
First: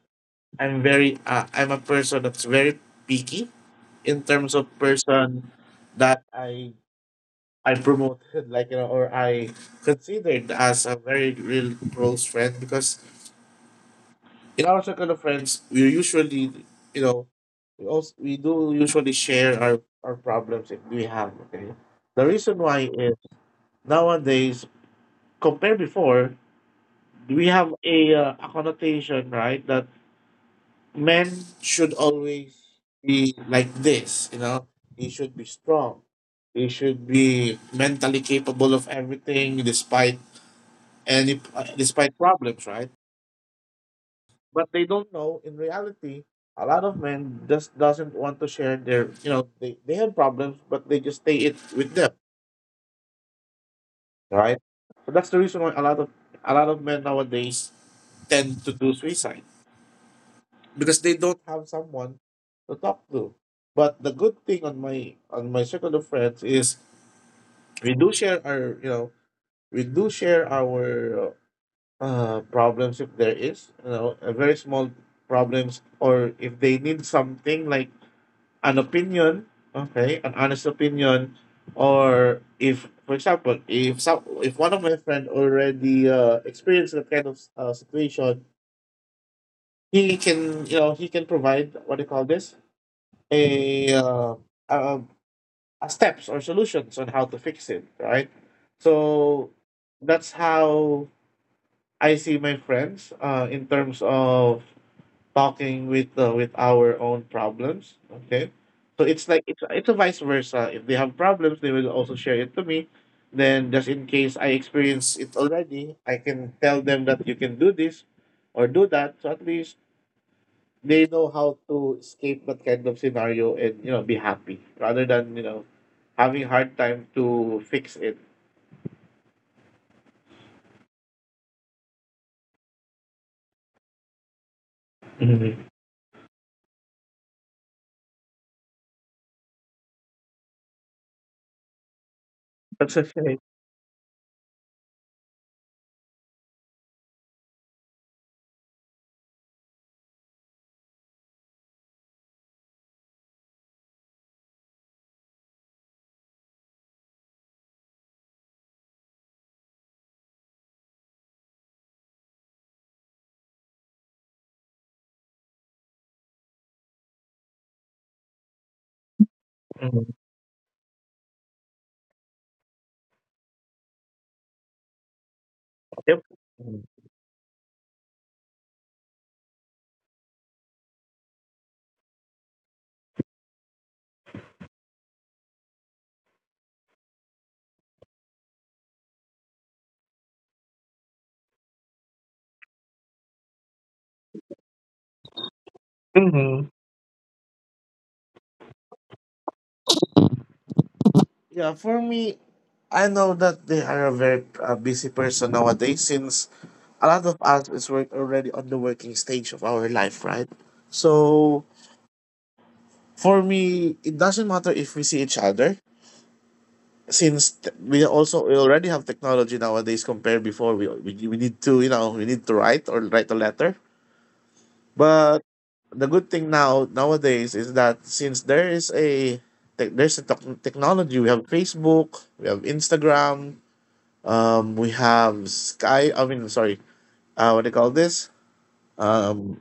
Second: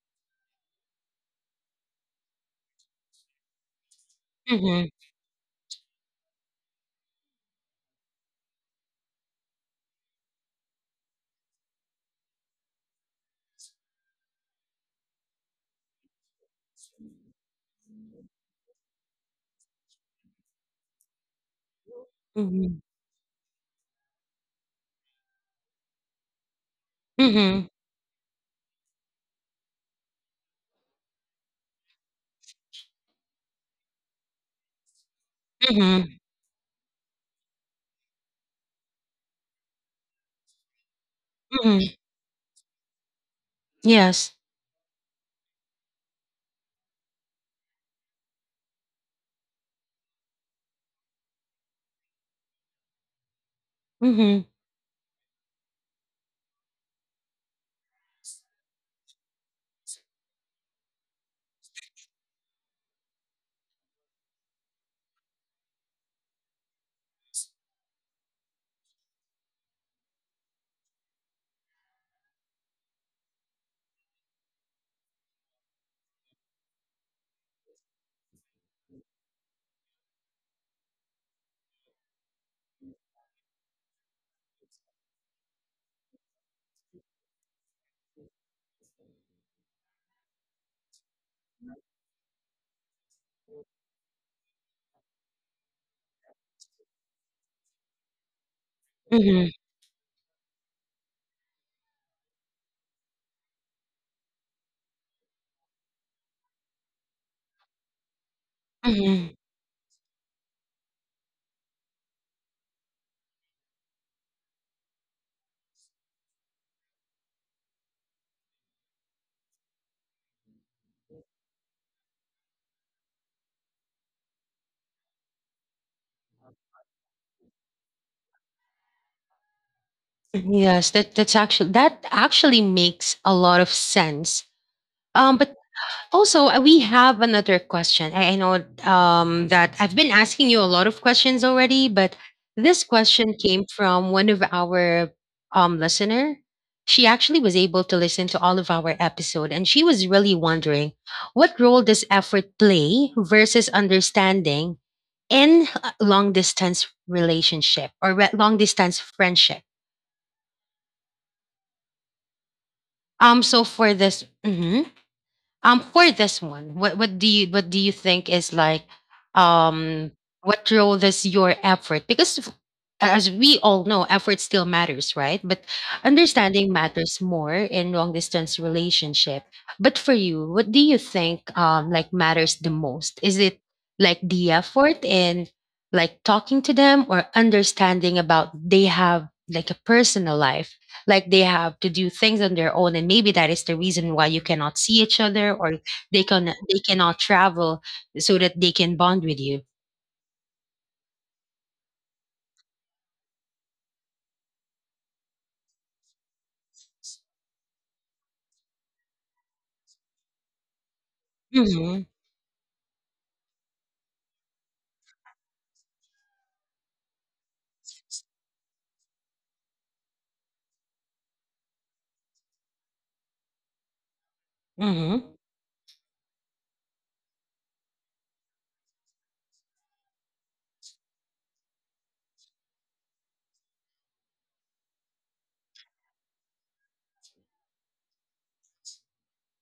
B: I'm very, uh, I'm a person that's very picky, in terms of
A: Mm-hmm.
B: person that I I promoted, like, you know, or I considered as a very real close friend. Because in our circle of friends, we usually, you know, we also we do usually share our our problems if we have. Okay, the reason
A: Mm-hmm.
B: why is, nowadays, compared before, we
A: Mm-hmm.
B: have a, uh, a connotation, right, that men should always be like this, you know. He should be strong.
A: Mm-hmm.
B: He should be mentally capable of everything, despite any,
A: Mm-hmm.
B: despite problems, right?
A: Yes.
B: But they don't know in reality, a lot of men just doesn't want to share their, you know, they, they have problems, but they just stay it with them,
A: Mm-hmm.
B: right? So that's the reason why a lot of a lot of men nowadays tend to do suicide, because they don't have someone to talk to. But the good thing on my, on my circle of friends is, we do share our you know we do share our, uh, problems, if there is, you know a very small problems, or if they need something like an opinion. Okay, an honest opinion, or if, for example, if some if one of my friend already, uh, experienced that kind of, uh, situation, he can, you know he can provide, what do you call this, a, uh, uh, a steps or solutions on how to fix it, right? So
A: Mm-hmm.
B: that's how I see my friends, uh, in terms of talking with, uh, with our own problems. Okay, so it's
A: Mm-hmm.
B: like, it's it's a vice versa. If they have problems, they will also share it to me. Then just in case I experience it already, I can tell them that you can do this or do that. So at least they know how to escape that kind of scenario, and, you know be happy, rather than, you know having hard time to fix it.
A: Yes, that that's actually that actually makes a lot of sense. Um but
B: Mm-hmm.
A: also, uh, we have another question. I, I know um, that I've been asking you a lot of questions already, but this
B: That's okay.
A: question came from one of our um, listener. She actually was able to listen to all of our episode, and she was really wondering what role does effort play versus understanding in long distance relationship or re- long distance friendship. Um, so for this, Mhm. Um, for this one, what what do you what do you think is like
B: Mm-hmm.
A: um what role does your effort because f- as we all know, effort still matters, right? But
B: Yep.
A: understanding matters more in long distance relationship. But for you, what do you think um like matters the most? Is it like the effort in like talking to them or understanding about they have like a personal life like they have to do things on their own and maybe that is the reason why you cannot see each other or they can
B: Mm-hmm.
A: they cannot travel so that they can bond with you.
B: Yeah, for me, I know that they are a very uh, busy person nowadays, since a lot of us is work already on the working stage of our life, right? So
A: Hmm.
B: for me, it doesn't matter if we see each other, since t- we also we already have technology nowadays. Compared before, we, we we need to, you know, we need to write or write a letter.
A: Hmm.
B: But the good thing now nowadays is that, since there is a tech there's a tech- technology, we have Facebook, we have Instagram, um we have sky I mean sorry uh what do you call this um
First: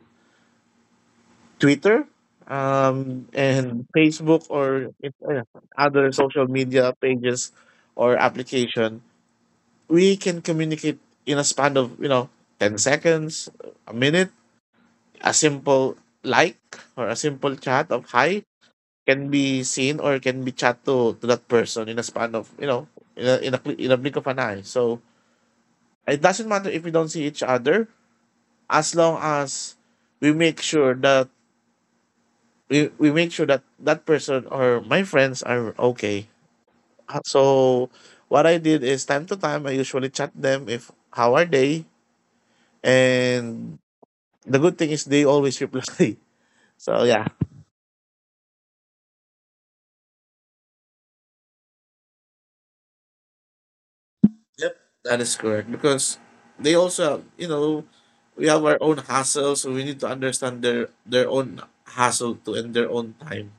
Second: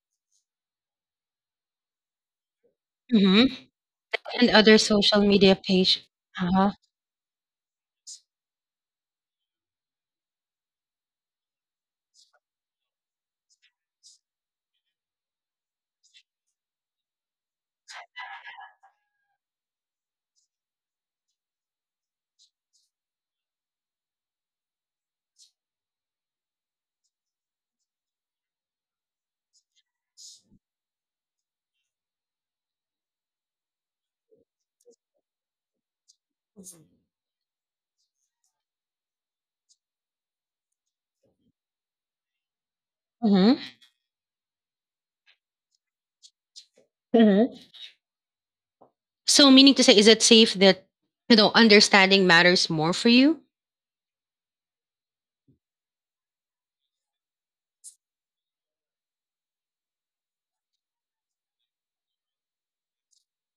B: Twitter, um
A: Hmm.
B: and Facebook,
A: And other
B: or if-
A: social
B: uh,
A: media page.
B: other social
A: Uh-huh.
B: media pages or application. We can communicate in a span of, you know, ten seconds, a minute, a simple, like, or a simple chat of hi can be seen or can be chat to, to that person in a span of, you know, in a, in a cl- in a blink of an eye. So it doesn't matter if we don't see each other, as long as we make sure that we, we make sure that that person or my friends are okay. Uh, so what I did is, time to time, I usually chat them if how are they.
A: Hmm.
B: And the good thing is they always reply. So yeah.
A: Hmm. So meaning to say is it safe that you know understanding matters more for you.
B: Yep, that is correct, because they also have, you know, we have our own hassle, so we need to understand their their own hassle to and their own time.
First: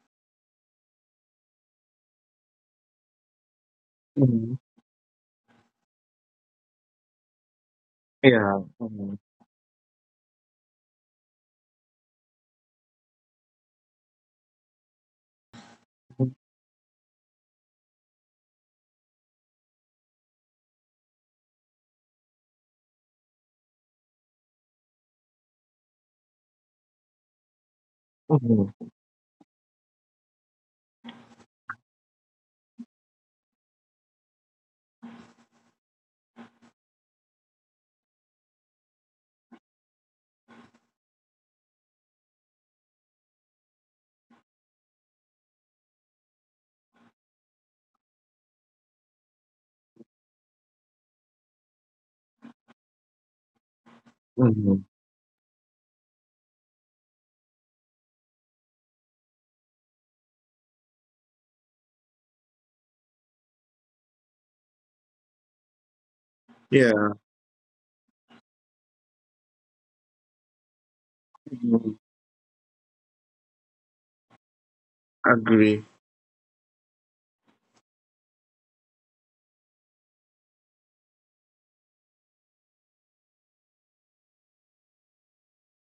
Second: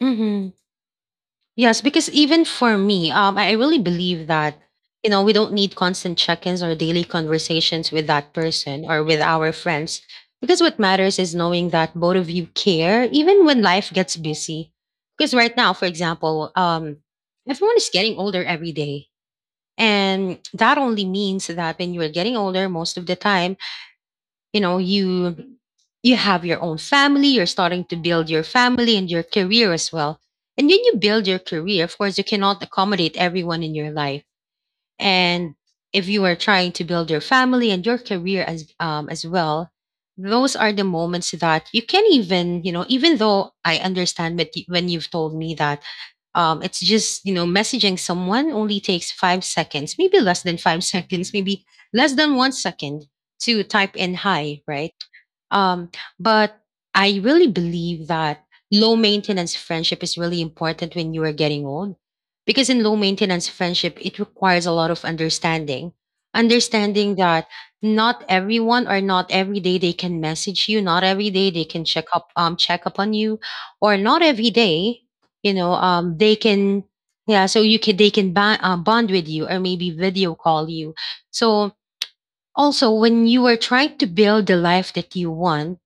A: Hmm. Yes, because even for me, um, I I really believe that,
B: Mhm.
A: you know, we don't need constant check ins or daily conversations with that
B: Yeah.
A: person or
B: Mhm.
A: with our friends. Because what matters is knowing that both of you care, even when life gets busy. Because right now, for example, um, everyone is getting older every day. And that only means that when you are getting older, most of the time, you know you you have your own family you're starting to build your
B: Mhm.
A: family and your career as well and when you build your career of course you cannot accommodate everyone in your life and if you are trying to build your family and your career as um, as well those are the moments that you can even you know even though I understand that y- when you've told me that um, it's just you know messaging someone only takes five seconds maybe less than five seconds maybe less than one second to type in hi
B: Mhm.
A: right. um, but I really believe that low maintenance friendship is really important when you are getting old. Because in low maintenance friendship, it requires a lot of understanding. Understanding
B: Yeah.
A: that not everyone or not every day they can message you, not every day they can
B: Mhm.
A: check up um check up on you, or not every day, you know,
B: Agree.
A: um they can yeah, so you can they can bond, uh, bond with you or maybe video call you. So also when you are trying to build the life that you want,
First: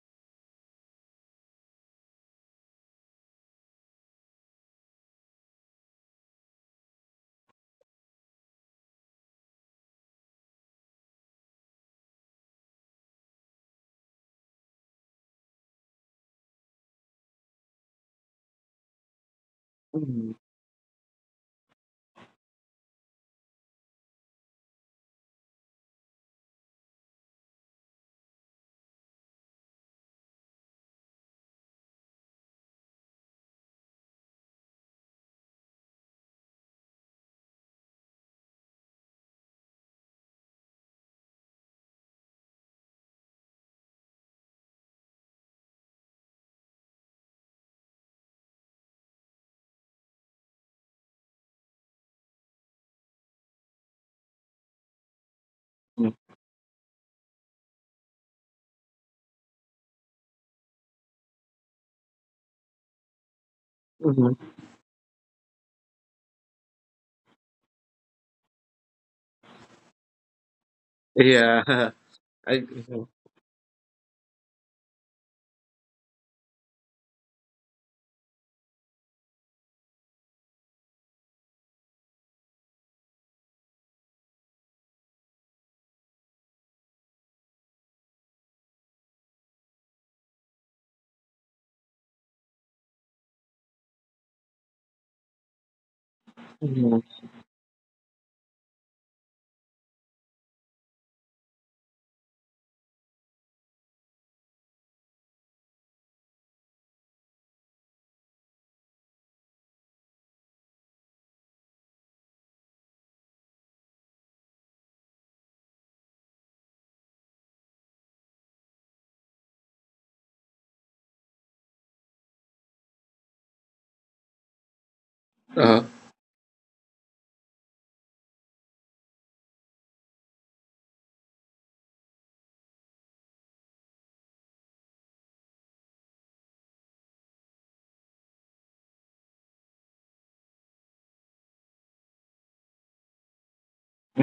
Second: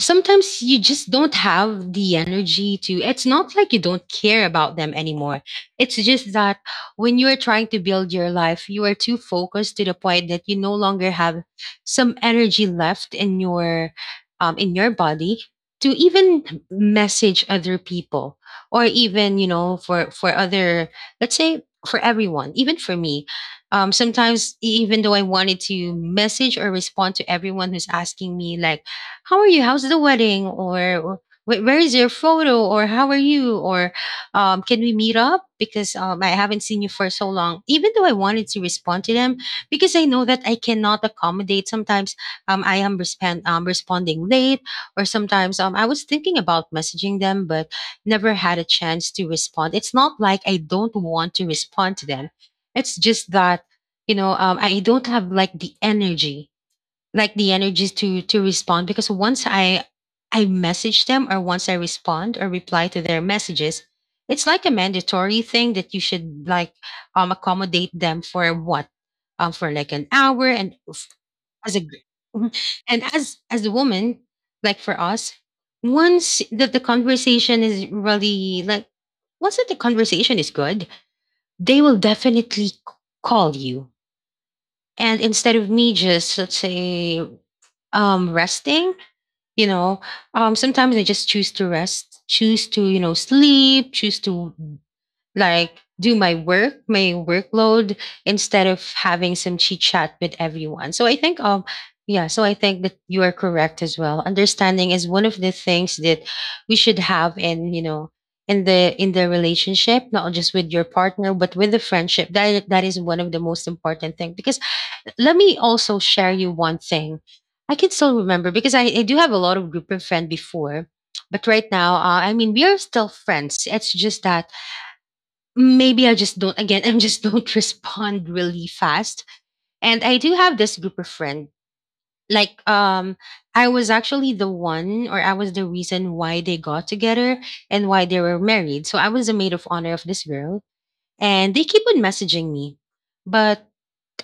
A: sometimes you just don't have the energy to it's not like you don't care about them anymore it's just that when you are trying to build your life you are too focused to the point that you no longer have some energy left in your um in your body to even message other people or even you know for
B: Mhm.
A: for other let's say for everyone even for me um sometimes e-, even though I wanted to message or respond to everyone who's asking me like how are you? How's the wedding? Or wh- where is your photo? Or how are you? Or um, can we meet up? Because um, I haven't seen you for so long. Even though I wanted to respond to them, because I know that I cannot accommodate. Sometimes um, I am respond um, responding late, or sometimes um, I was thinking about messaging them, but never had a chance to respond. It's not like I don't want to respond to them. It's just that you know um, I don't have like the energy like the energies to to respond because once i I message them or once I respond or reply to their messages
B: Mhm.
A: it's like a mandatory thing that you should like um accommodate them for what um for like an hour and f- as a
B: Yeah.
A: gr- Mhm.
B: I.
A: And
B: Mhm.
A: as as a woman like for us once that the conversation is really like once that the conversation is good they will definitely c- call you and instead of me just let's say um resting you know um sometimes I just choose to rest choose to you know sleep choose to like do my work
B: Mhm.
A: my workload instead of having some chit chat with everyone so I think um yeah so I think that you are correct as well understanding is one of the things that we should have in you know in the in the relationship not just with your partner but with the friendship that that is one of the most important thing because let me also share you one thing. I can still remember because I, I do have a lot of group of friends before, but right now, uh, I mean, we are still friends. It's just that
B: Uh,
A: maybe I just don't, again, I just don't respond really fast. And I do have this group of friend. Like, um, I was actually the one, or I was the reason why they got together and why they were married. So I was the maid of honor of this girl, and they keep on messaging me. But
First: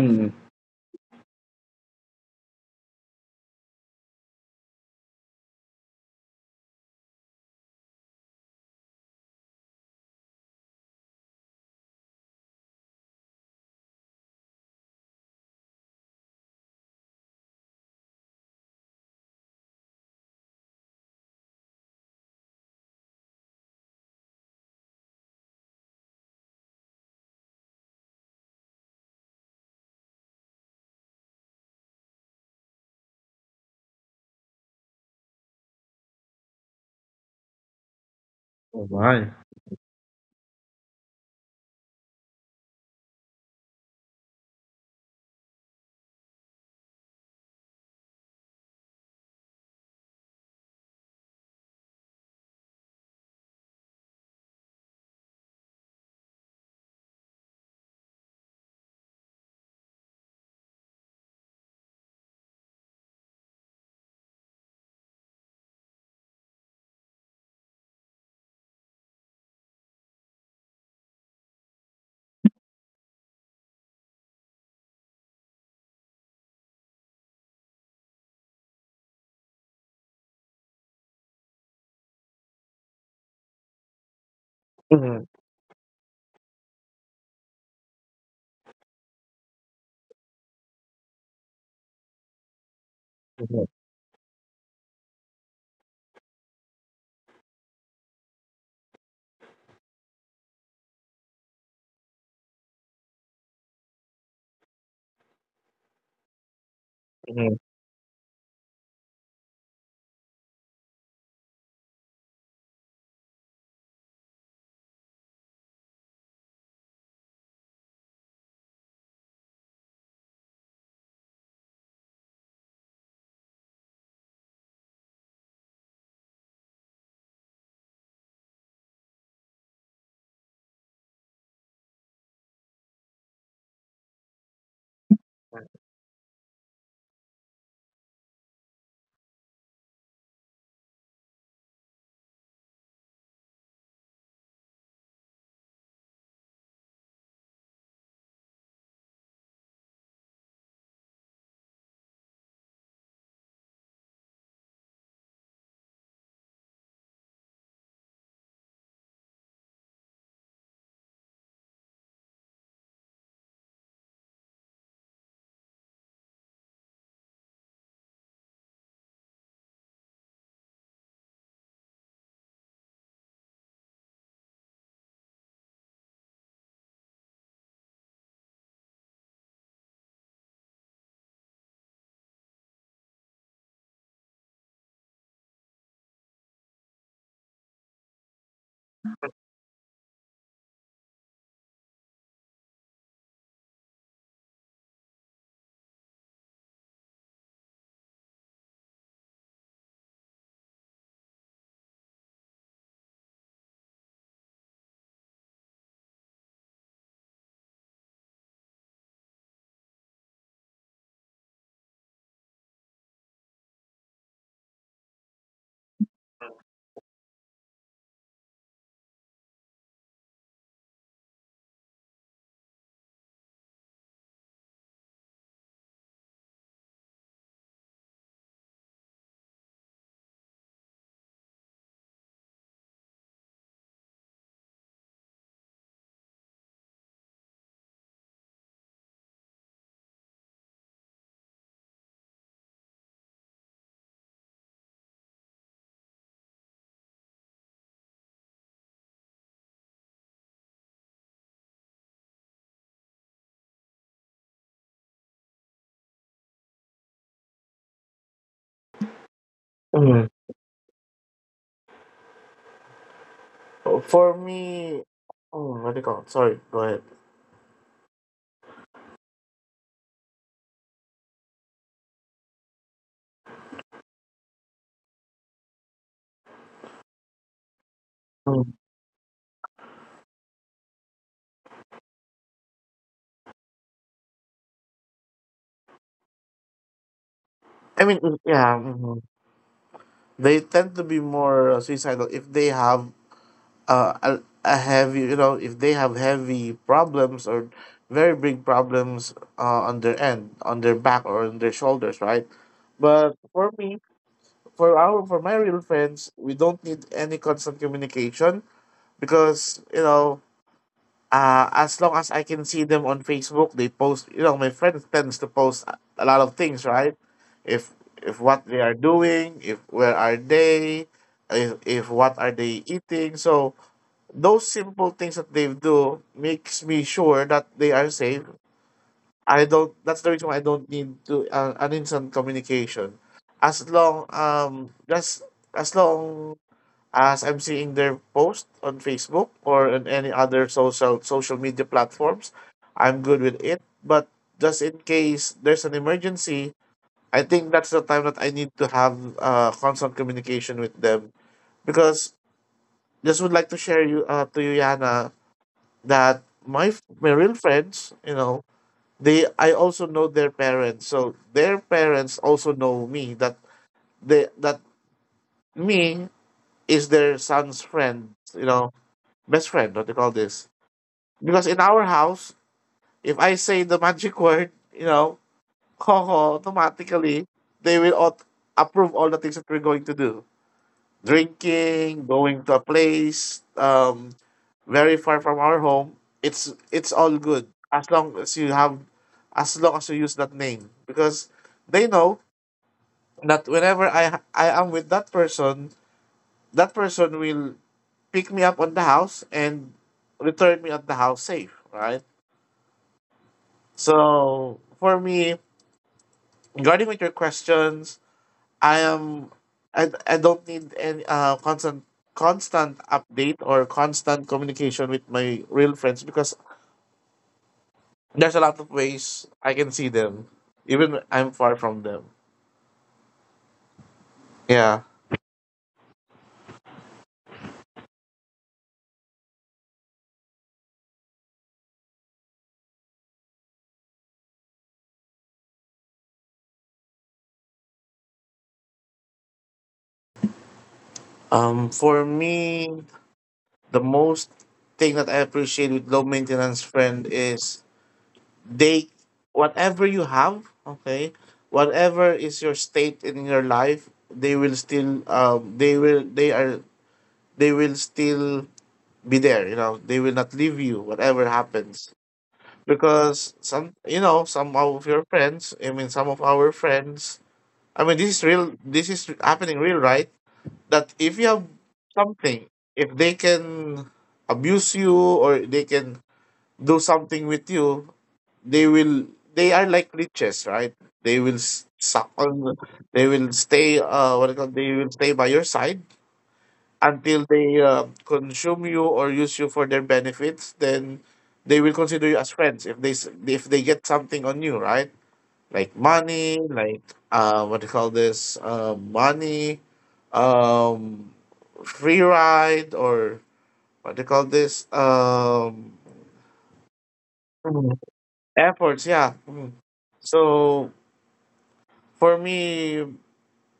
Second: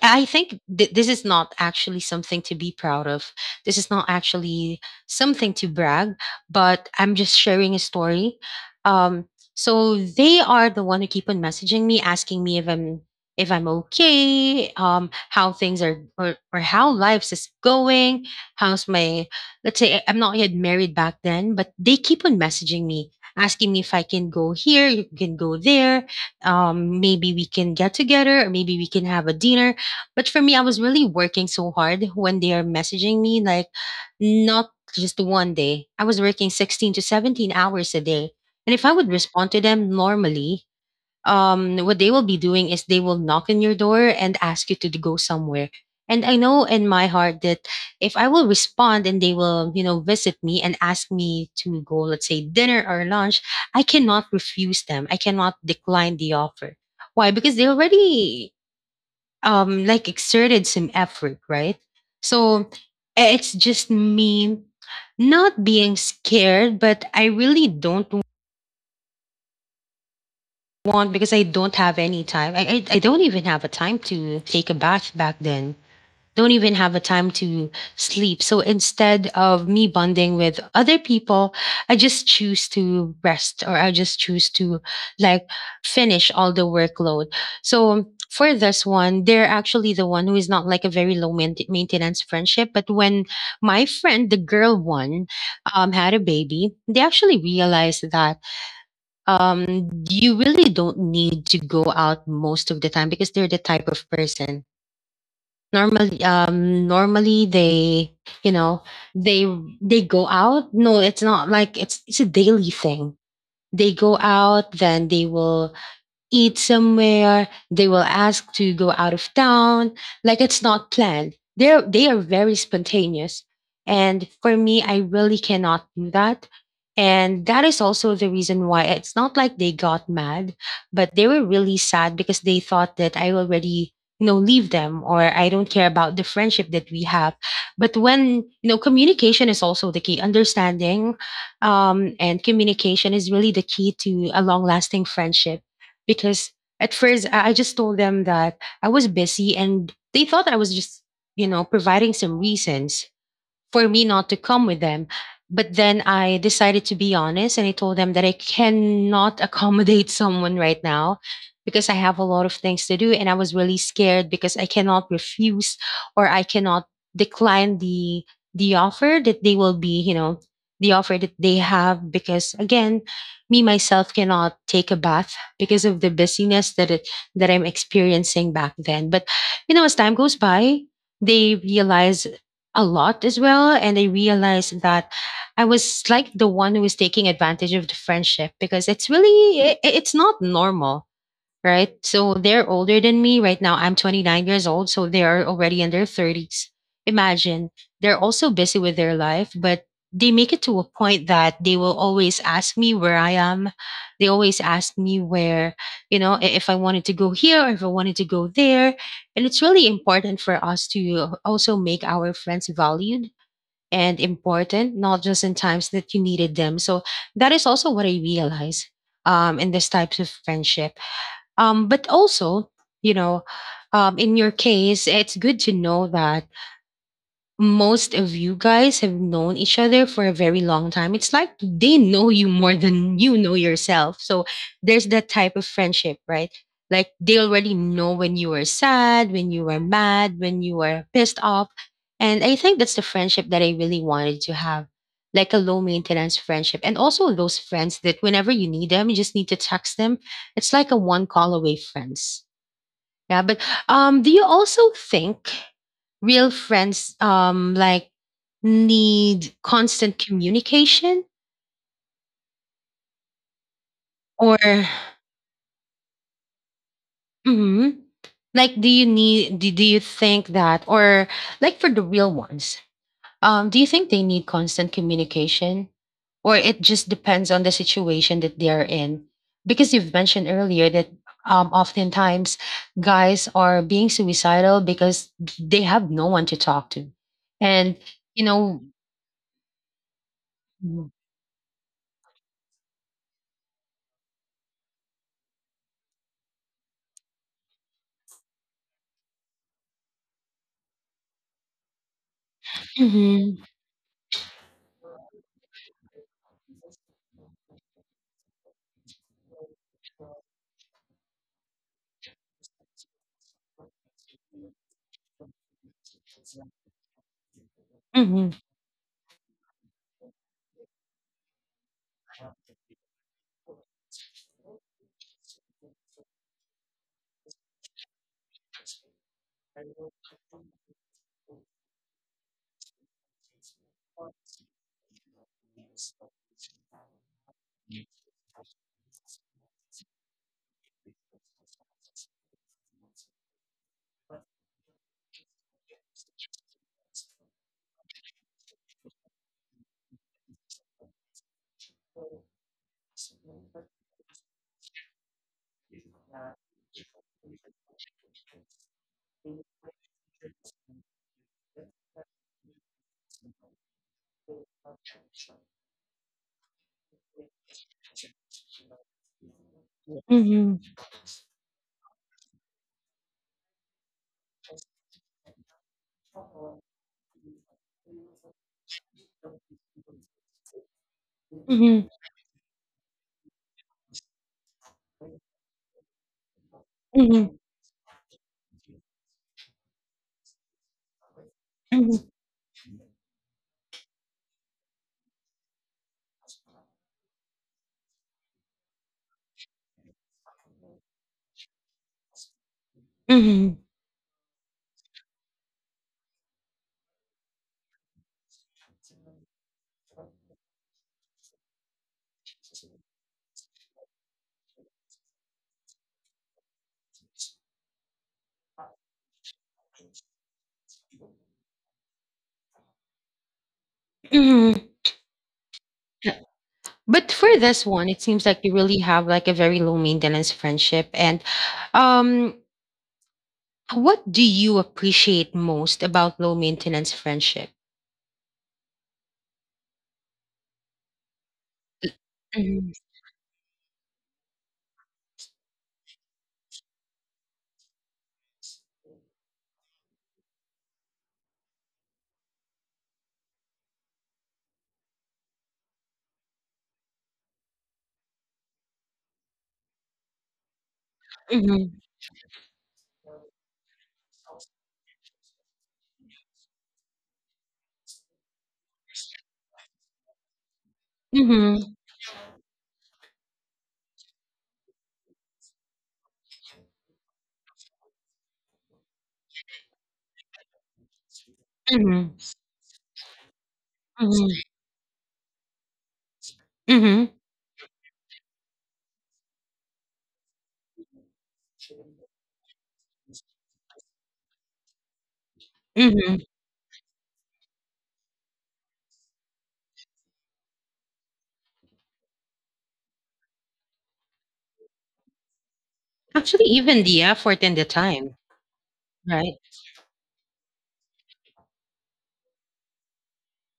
A: I think th- this is not actually something to be proud of. This is not actually something to brag, but I'm just sharing a story. Um, so they are the one who keep on messaging me, asking me if I'm if I'm okay, um, how things are or, or how lives is going, how's my let's say I- I'm not yet married back then, but they keep on messaging me, asking me if I can go here, you can go there, um, maybe we can get together or maybe we can have a dinner but for me, I was really working so hard when they are messaging me, like not just one day. I was working sixteen to seventeen hours a day. And if
B: Oh
A: I would
B: my.
A: respond to them normally, um, what they will be doing is they will knock on your door and ask you to go somewhere. And I know in my heart that if I will respond and they will, you know, visit me and ask me to go, let's say dinner or lunch, I cannot refuse them. I cannot decline the offer. Why? Because they already um like exerted some effort, right? So eh, it's just me not being scared, but I really don't want because I don't have any time. I, I I don't even have a time to take a bath back then don't even have a time to sleep. So instead of me bonding with other people, I just choose to rest or I just choose to
B: Mhm.
A: like finish all the workload. So for this one, they're actually the one who is not like a very low main- maintenance friendship. But when
B: Mhm.
A: my friend, the girl one, um, had a baby, they actually realized that um, you really don't need to go out most of the time because they're the type of person normally um normally
B: Mhm.
A: they you know they they go out. No, it's not like it's it's a daily thing. They go out, then they will eat somewhere. They will ask to go out of town. Like, it's not planned. They're they are very spontaneous. And for me, I really cannot do that. And that is also the reason why it's not like they got mad, but they were really sad because they thought that I already, you know, leave them or I don't care about the friendship that we have. But when, you know, communication is also the key, understanding um, and communication is really the key to a long lasting friendship because at first I I just told them that I was busy, and they thought I was just, you know, providing some reasons for me not to come with them. But then I decided to be honest, and I told them that I cannot accommodate someone right now because I have a lot of things to do. And I was really scared because I cannot refuse or I cannot decline the the offer that they will be, you know, the offer that they have, because again, me myself cannot take a bath because of the busyness that it that I'm experiencing back then. But you know, as time goes by, they realize a lot as well. And I realized that I was like the one who was taking advantage of the friendship because it's really, i- i- it's not normal, right? So they're older than me. Right now, I'm twenty-nine years old. So they are already in their thirties. Imagine they're also busy with their life, but they make it to a point that they will always ask me where I am. They always ask me where, you know, i- if I wanted to go here or if I wanted to go there. And it's really important for us to also make our friends valued and important, not just in times that you needed them. So that is also what I realize um, in this types of friendship, um, but also, you know, um, in your case, it's good to know that most of you guys have known each other for a very long time. It's like they know you more than you know yourself. So there's that type of friendship, right? Like they already know when you are sad, when you are mad, when you are pissed off. And I think that's the friendship that I really wanted to have, like a low maintenance friendship. And also those friends that whenever you need them, you just need to text them. It's like a one call away friends. Yeah, but um, do you also think real friends um like need constant
B: Mhm.
A: communication
B: For
A: or
B: me, mm, what do you call it? Sorry, go ahead.
A: Mhm. like do you need do, do you think that or like for the real ones, Um, do you think they need constant communication? Or it just depends on the situation that they are in? Because you've mentioned earlier that um, oftentimes guys are being suicidal because they have no one to talk to. And,
B: I mean, mm,
A: you
B: yeah,
A: know,
B: mhm. They tend to be more uh, suicidal if they have uh, a, a heavy, you know, if they have heavy problems or very big problems uh, on their end, on their back or on their shoulders, right? But
A: Mhm.
B: for me, for our, for my real friends, we don't need any constant communication, because, you know, uh, as long as I can see them on Facebook, they post. You know, my friend tends to post a a lot of things, right? If if
A: Mhm.
B: what they are doing, if where are they, if if what are they eating. So those simple things that they do makes me sure that they are safe. I don't. That's the reason why I don't need to, uh, an instant communication. As long um just as long as I'm seeing their post on Facebook or on any other social social media platforms, I'm good with it. But just in case there's an emergency, I think that's the time that I need to have uh, constant communication with them, because just would like to share you, uh, to you, Yana, that my f- my real friends, you know, they, I also know their parents, so their parents also know me, that they that me is their son's friend, you know, best friend, what do you call this?
A: Mhm.
B: Because in our house, if I say the magic word, you know, Coco, automatically they will aut- approve all the things that we're going to do.
A: Mhm.
B: Drinking, going to a place, um, very far from our home. It's it's all
A: Mhm.
B: good as long as you have, as long as you use that name, because they
A: Mhm.
B: know that whenever I I am with that person, that person will pick me up on the house and return me at the house safe, right?
A: Mhm.
B: So for me, regarding with your questions, I am, I, I don't need any uh constant constant update or constant communication with my real friends, because there's a lot of ways I can see them, even I'm far from them.
A: Mhm.
B: Yeah.
A: Yeah. But for this one, it seems like you really have like a very low maintenance friendship, and um, what do you appreciate most about low maintenance friendship?
B: Um for
A: Mhm,
B: me, the most thing that I appreciate with low maintenance friend is they, whatever you have, okay, whatever is your state in your life, they will still um they will they are they will still be there, you know, they will not leave you whatever
A: mhm,
B: happens. Because some, you know, some of your friends, I mean some of our friends, I mean this is real, this is happening real, right, that if you have
A: mhm,
B: something, if they can abuse you or they can do something with you, they will they are like leeches, right, they will s- suck
A: mhm,
B: on they will stay, uh what
A: mhm,
B: do you call, they will stay by your side
A: mhm,
B: until they, uh, consume you or use you for their benefits, then they will consider you as friends if they s- if they get something on you, right, like
A: mhm.
B: money, like, uh, what do you call this, uh, money, um, free ride, or what do you call this, um,
A: Actually, even the effort and the
B: Mhm.
A: time,
B: Efforts, yeah.
A: right?
B: Mhm. So for me,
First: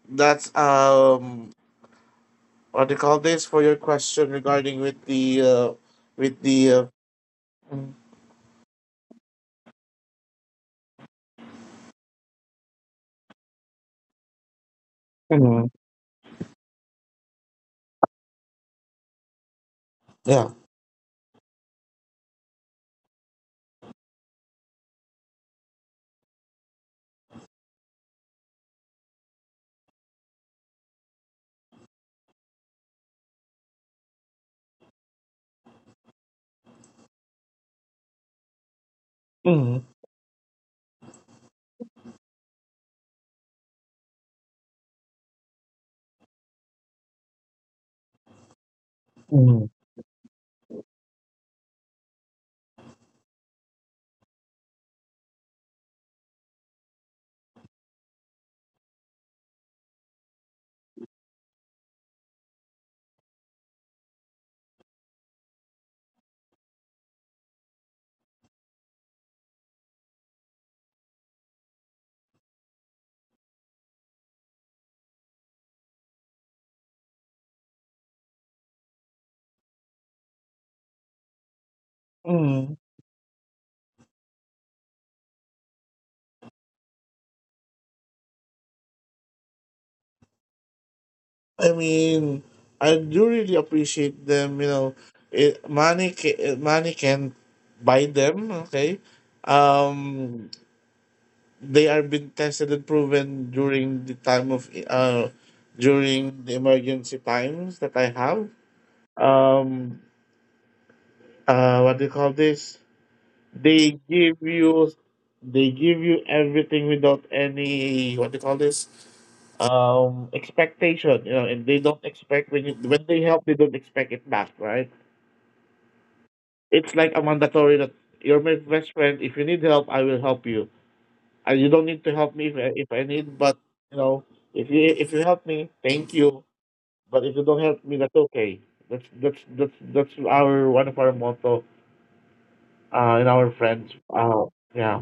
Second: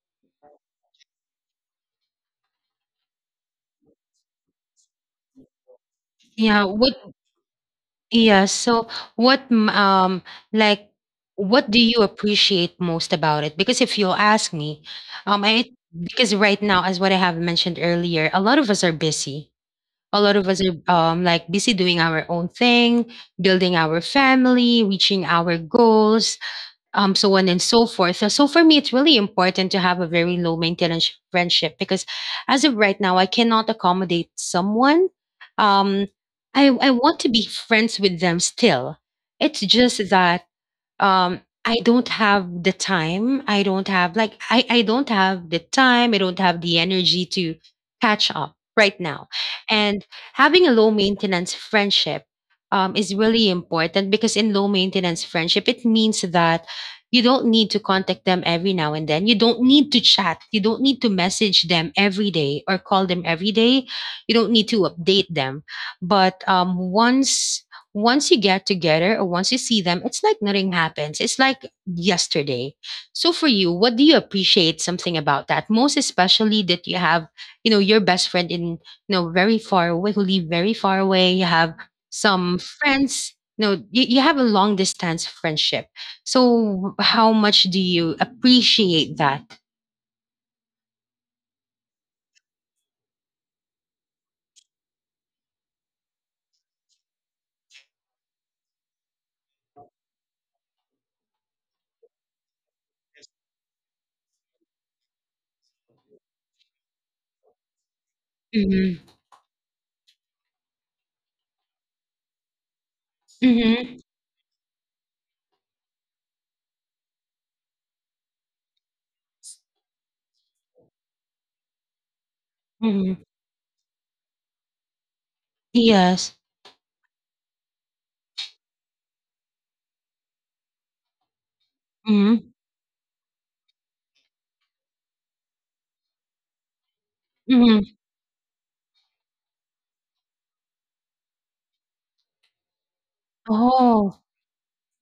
B: that's um, what do you call this, for your question regarding with the uh, with
A: Yeah.
B: the uh,
A: What?
B: Mm.
A: Yeah. So, what? m- Um, like, what do you appreciate most about it? Because if you ask me, um,
B: Mhm.
A: I because right now, as what I have mentioned earlier, a lot of us are busy. A lot of
B: Yeah.
A: us are um, like busy doing our own thing, building our family, reaching our goals, um, so on and so forth. So, so for me, it's really important to have a very low maintenance friendship because as of right now, I cannot accommodate someone. Um, I, I want to be friends with them still. It's
B: Mm.
A: just that um i don't have the time I don't have like i I don't have the time, I don't have the energy to catch up right now,
B: Mm.
A: and having a low maintenance friendship um, is really important, because in low maintenance friendship it means that you don't need to contact them every now and then, you don't need to chat, you don't need to message them every day or call them every day, you don't need to update them, but um, once once you get together or once you see them, it's like nothing happens. It's like yesterday. So for you, what do you appreciate something about that? Most especially that you have, you know, your best friend in, you know, very far away, who live very far away. You have some
B: Mm.
A: friends, you know, you, you have a long distance friendship. So how much do you appreciate that?
B: I mean, I do really appreciate them. You know, it, money ca- money can buy them. Okay, um, they are been tested and proven during the time of, uh during the emergency times that I have.
A: Mm-hmm.
B: Um, uh, what do you call this? They
A: Mm-hmm.
B: give you they give you everything without any, what do you call this, um, expectation, you know, and they don't expect, when you, when
A: Mm-hmm.
B: they help, they don't expect it back, right?
A: Yes.
B: It's like a mandatory, that you're my best friend, if you need help I will help you. And you don't need to help me
A: Mm-hmm.
B: if I, if I need, but, you know, if you, if you help me, thank you, but if you don't help
A: Mm-hmm.
B: me, that's okay. That's that's that's that's our one of our motto, uh, in our friends,
A: Oh.
B: uh, yeah.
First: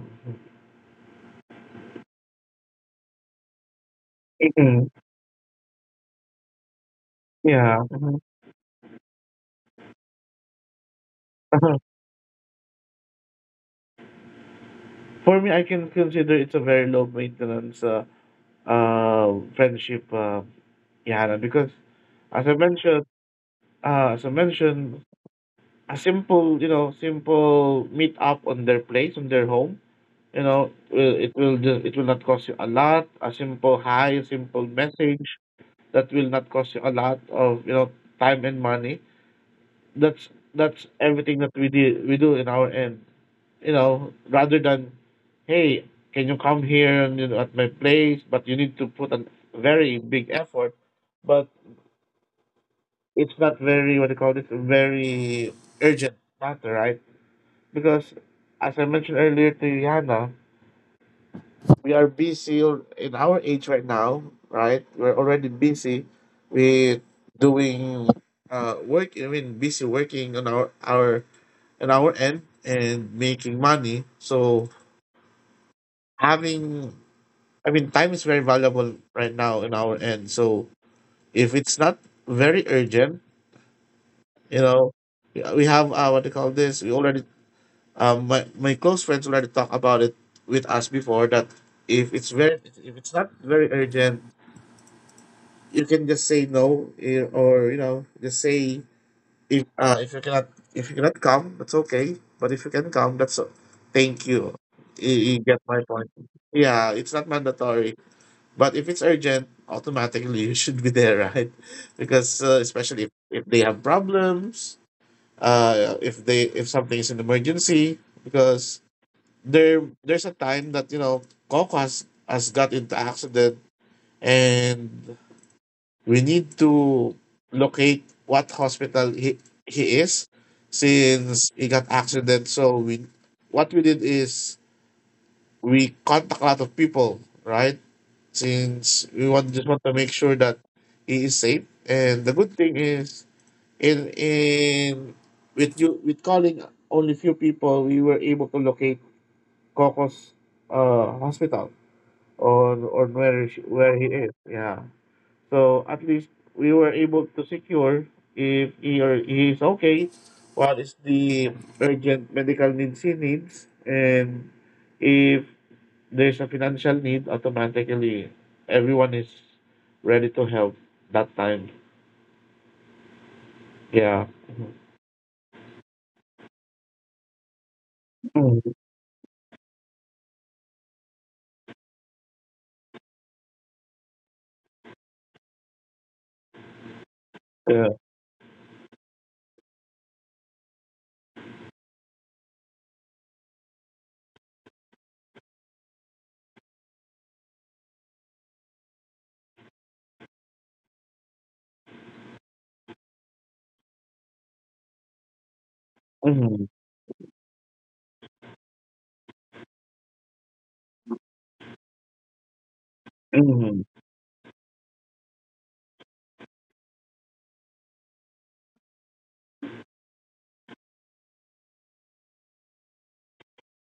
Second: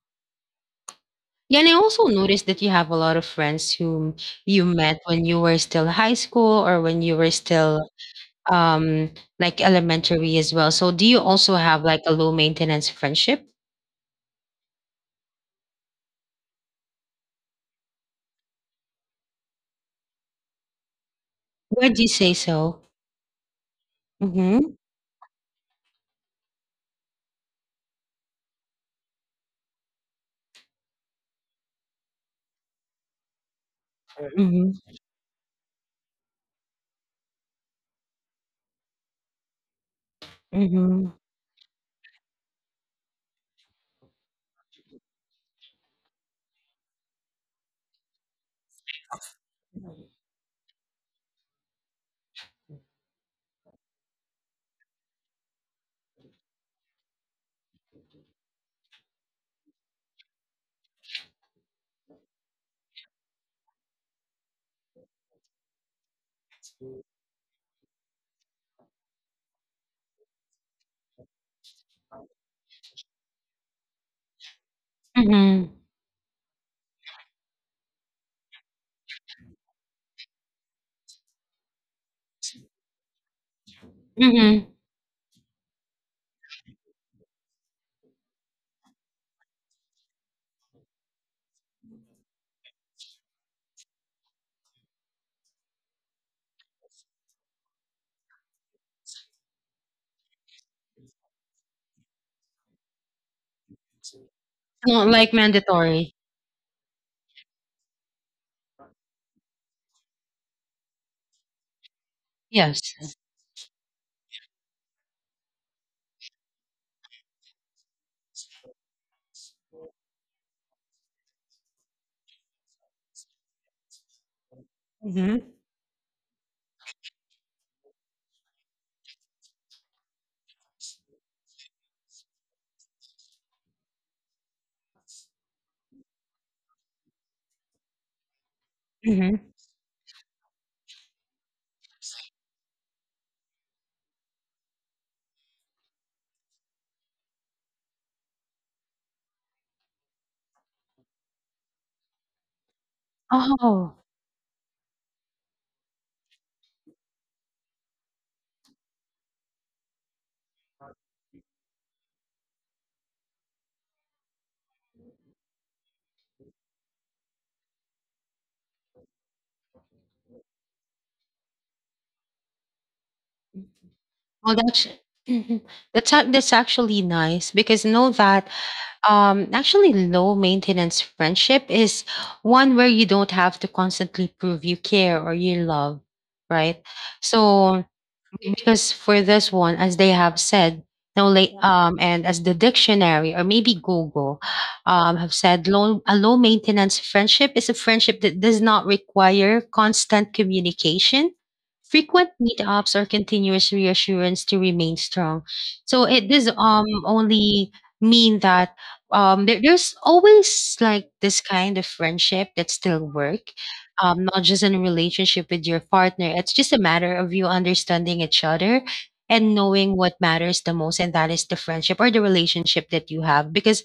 A: Yeah, and I also noticed that you have a lot of friends whom you
B: Mhm.
A: met when you were still high school or when you were still
B: Yeah. Mhm.
A: um like elementary as well. So do you also have like a low maintenance friendship?
B: For me, I can consider it's a very low maintenance, uh, uh, friendship, uh, Yana,
A: Would
B: because,
A: you say
B: as I
A: so?
B: mentioned, uh, as I
A: Mm-hmm.
B: mentioned, a simple, you know, simple meet up on their place, on their home, you know, will- it will just, it will not cost you a lot. A simple hi, a
A: Mm-hmm.
B: simple message that will not cost you a lot of, you know, time and money. That's
A: Mm-hmm.
B: that's everything that we do we do in our end, you know, rather than, hey, can you come here and, you know, at my place? But you need to put a very big effort. But it's not very, what do you call this, very urgent matter, right? Because, as I mentioned earlier to Yana, we are busy, al- in our age right now, right? We're already busy with doing, uh, work. I mean, busy working on our our on our end and making money. So
A: Mm-hmm.
B: having, I mean, time is very valuable right now in our end. So if it's not very urgent, you
A: Mm-hmm.
B: know, we have, uh, what do you call this, we already, um, my, my close friends already talk about it with us before, that if it's very if it's not very urgent, you can just say no, eh, or, you know, just say if, uh, if you cannot, if you cannot come, that's okay. But if you can come, that's o- thank you.
A: Not
B: You,
A: like
B: you get my point.
A: mandatory.
B: Yeah, it's not mandatory. But if it's urgent, automatically you should be there, right? Because, uh,
A: Yes.
B: especially if, if they have problems, uh, if they, if something is an emergency, because there there's a time that, you know, Coco has has got into accident, and
A: Mm-hmm.
B: we need to locate what hospital he he is, since he got accident. So we, what we did is we contact a lot of people, right? Since we
A: Mm-hmm.
B: want, just want to make sure that he is safe. And the good thing is, in in with you, with calling only few people, we were able to locate Coco's uh, hospital, or or where she, where
A: Oh,
B: he is. Yeah. So at least we were able to secure if he or he is okay, what is the urgent medical needs he needs, and if there's a financial need, automatically everyone is ready to help that time. Yeah.
A: well, that's mhm. that's ac- that's actually nice because know that
B: Mm-hmm.
A: um actually low maintenance friendship is one where you don't have to constantly prove you care or you love, right? So
B: Yeah.
A: exactly. Because for this one, as they have said, no late um and as the dictionary or maybe Google um have said, low a low maintenance friendship is a friendship that does not require constant communication, frequent meetups or continuous reassurance to remain strong. So it does
B: Mm-hmm.
A: um only mean that um there, there's always like this kind of friendship that still work,
B: Mm-hmm.
A: um, not just in a relationship with your partner. It's just a matter of you understanding each other and knowing what matters the most, and that is the friendship or the relationship that you have. Because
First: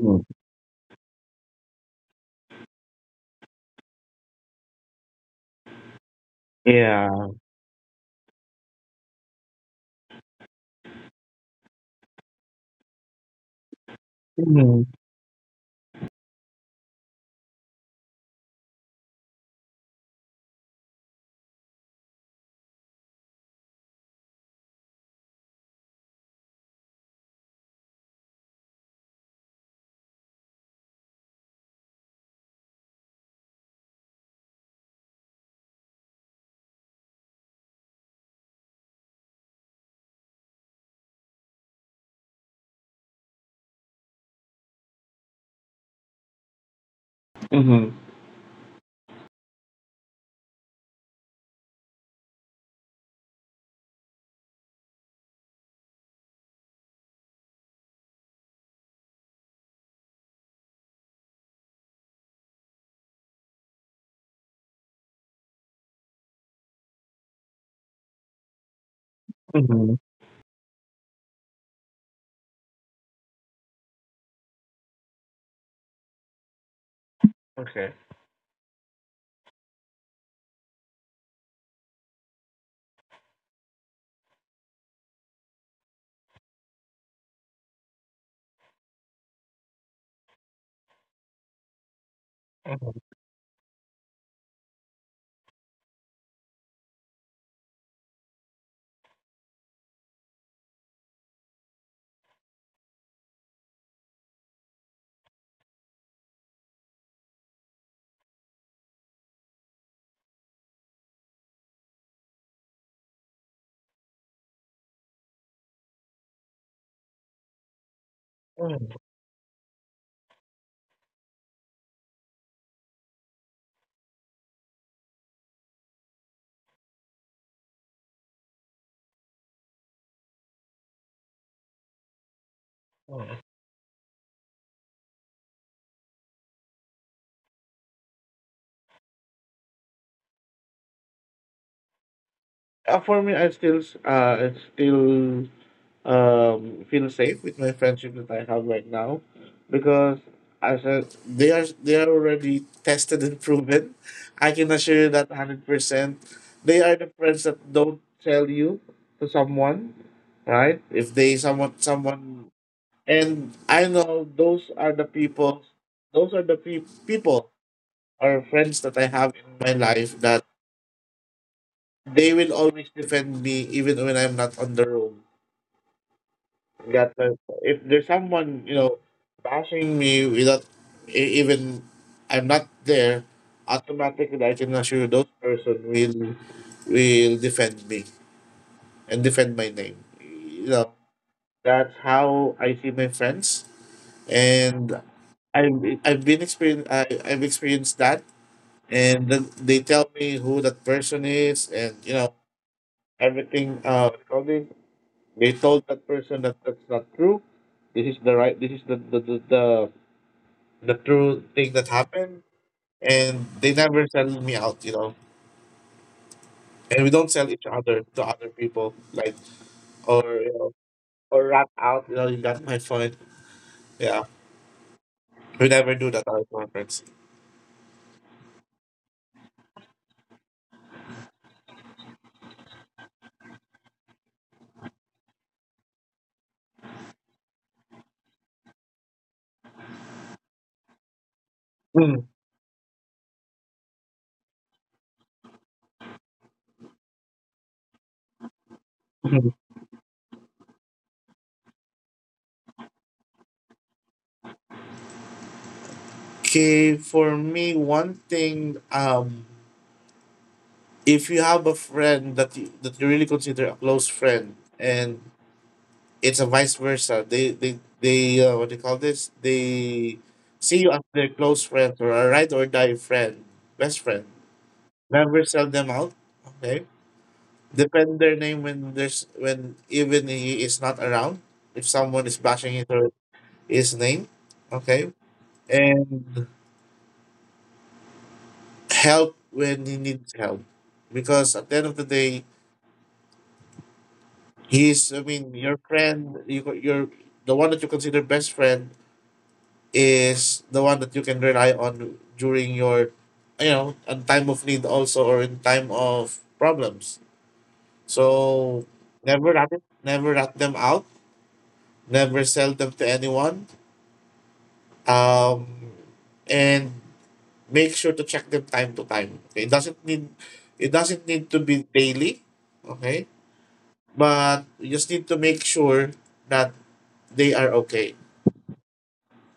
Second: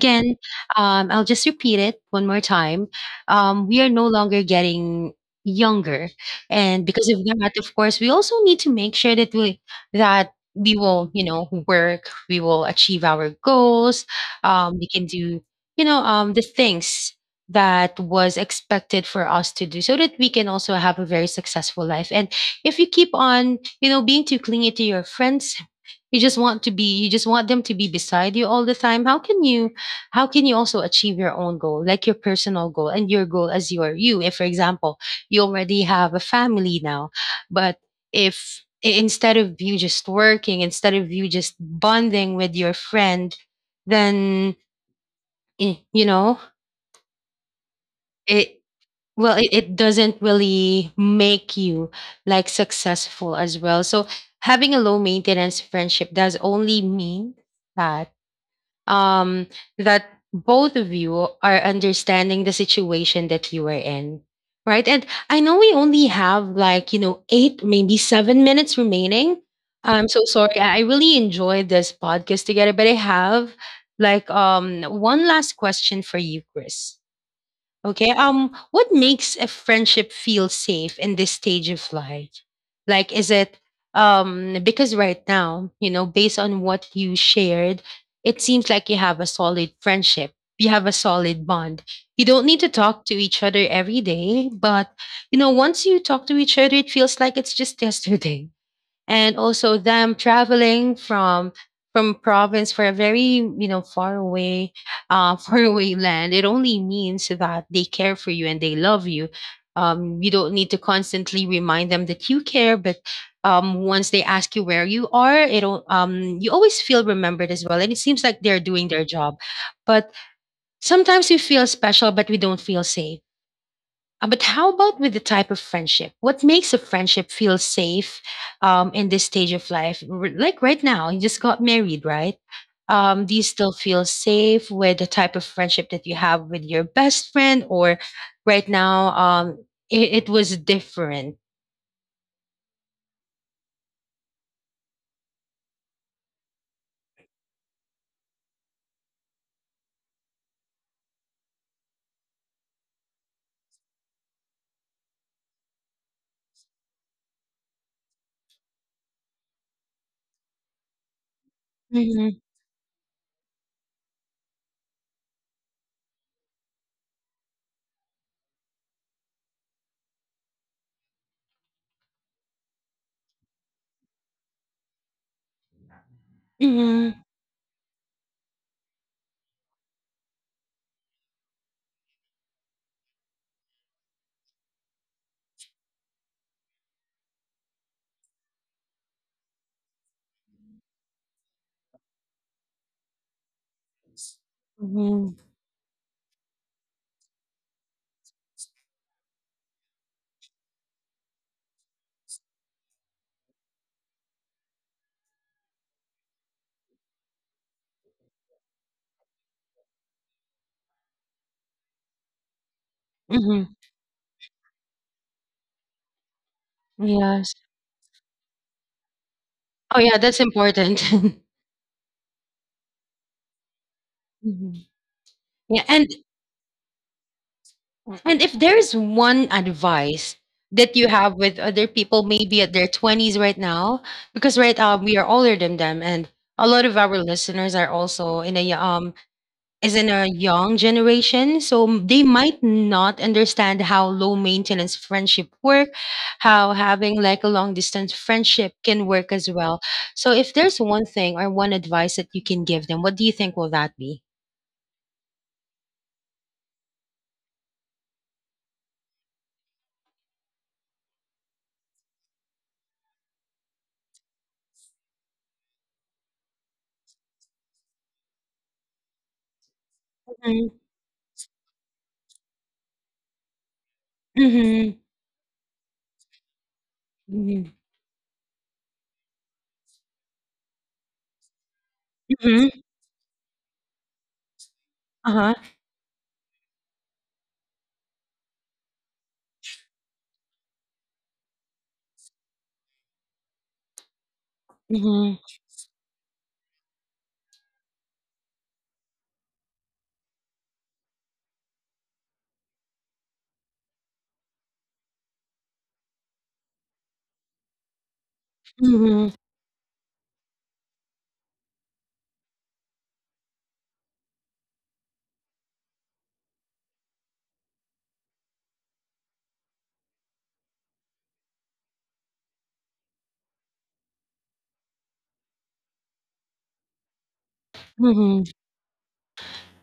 B: Mm-hmm.
A: um, I'll just repeat it one more time. Um, we are no longer getting younger, and because of
B: Yeah.
A: that, of course, we also need to make sure that we that we will, you know, work. We will achieve our goals. Um,
B: Mm-hmm.
A: we can do, you know, um, the things that was expected for us to do so that we can also have a very successful life. And if you keep on, you know, being too clingy to your friends, you just want to be you just want them to be beside you all the time. How can you how can you also achieve your own goal, like your personal goal and your goal as your you? If for example, you already have a family now, but if I- instead of you just working, instead of you just bonding with your friend, then eh, you know,
B: Mm-hmm.
A: it well it, it doesn't really make you like successful as well. So having a low maintenance friendship does only mean that um that both of you are understanding the situation that you are in, right? And I know we only have like, you know, eight maybe seven minutes remaining.
B: Mm-hmm.
A: I'm so sorry. i I really enjoyed this podcast together, but I have like um one last question for you, Chris.
B: Okay.
A: Okay. Um, what makes a friendship feel safe in this stage of life? Like, is it um because right now, you know, based on what you shared, it seems like you have a solid friendship. You have a solid bond. You don't need to
B: Mhm.
A: talk to each other every day, but, you know, once you talk to each other, it feels like it's just yesterday, and also them traveling from from province for a very, you know, far away uh far away land, it only means that they care for you and they love you. Um you don't need to constantly remind them that you care, but um once they ask you where you are, it'll um you always feel remembered as well, and it seems like they're doing
B: Mhm.
A: their job. But sometimes we feel special, but we don't feel safe. Uh, but how about with the type of friendship? What makes a friendship feel safe um, in this stage of life? R- Like right now, you just got married, right? Um, do you
B: Mhm.
A: still feel safe with the type of friendship that you have with your best friend, or right now um, it, it was different?
B: Uh, for me, i still s- uh I still, um, feel safe with my friendship that I have right now, because as I, they are they are already tested and proven. I can assure you that hundred percent. They are the friends that don't tell you to someone, right? If they someone
A: Hmm.
B: someone, and I know those are the people. Those are the pe- people or friends that I have in my life, that they will always defend me even when I'm not on the road.
A: Hmm.
B: That, uh, if there's someone, you know, bashing me without, e- even I'm not there, automatically I can assure those person will will defend me and defend my name. You know, that's how I see my friends. And
A: Hmm.
B: I've I've been experien I I've experienced that, and then they tell me who that person is, and, you know, everything. Uh, what do you call this? They told that person that that's not true. This is the right. This is the the the, the, the true thing that happened, and
A: Hmm.
B: they never sell me out. You know, and we don't sell
A: Yes.
B: each other to other people, like,
A: Oh, yeah,
B: or,
A: that's
B: you know,
A: important.
B: or rat out. You know, you my point. Yeah,
A: Mhm.
B: we
A: Yeah,
B: never
A: and
B: do that at our conference.
A: And if there's one advice that you have with other people, maybe at their twenties right now, because right um, we are older than them, and a lot of our listeners are also in a um is in a young generation, so m- they
B: Mm.
A: might not understand how low maintenance friendship work, how having like a long distance friendship can work as well. So if there's one thing or one advice that you can give them, what do you think will that be?
B: Okay, for me, one thing, um, if you have a friend that you, that you really consider a close friend, and it's a vice versa. They they they uh, what do you call this? They
A: Mm-hmm.
B: see you as their close friend or a ride or die friend, best friend.
A: Mm-hmm.
B: Never sell them out. Okay. Defend their name when there's, when even he is not around. If someone is bashing
A: Mm-hmm.
B: his or his name, okay,
A: Uh-huh.
B: and help when he needs help, because at the end of the day, he's, I mean, your friend. You co- you're the one that you consider best friend is the one that you can rely on during your, you know, in time of need also or in time of problems. So
A: Mhm,
B: never rat never rat them out, never sell them to anyone, um, and make sure to check them time to time, okay? It doesn't need, it doesn't need to be daily, okay, but you just need to make sure that they are okay.
A: mhm.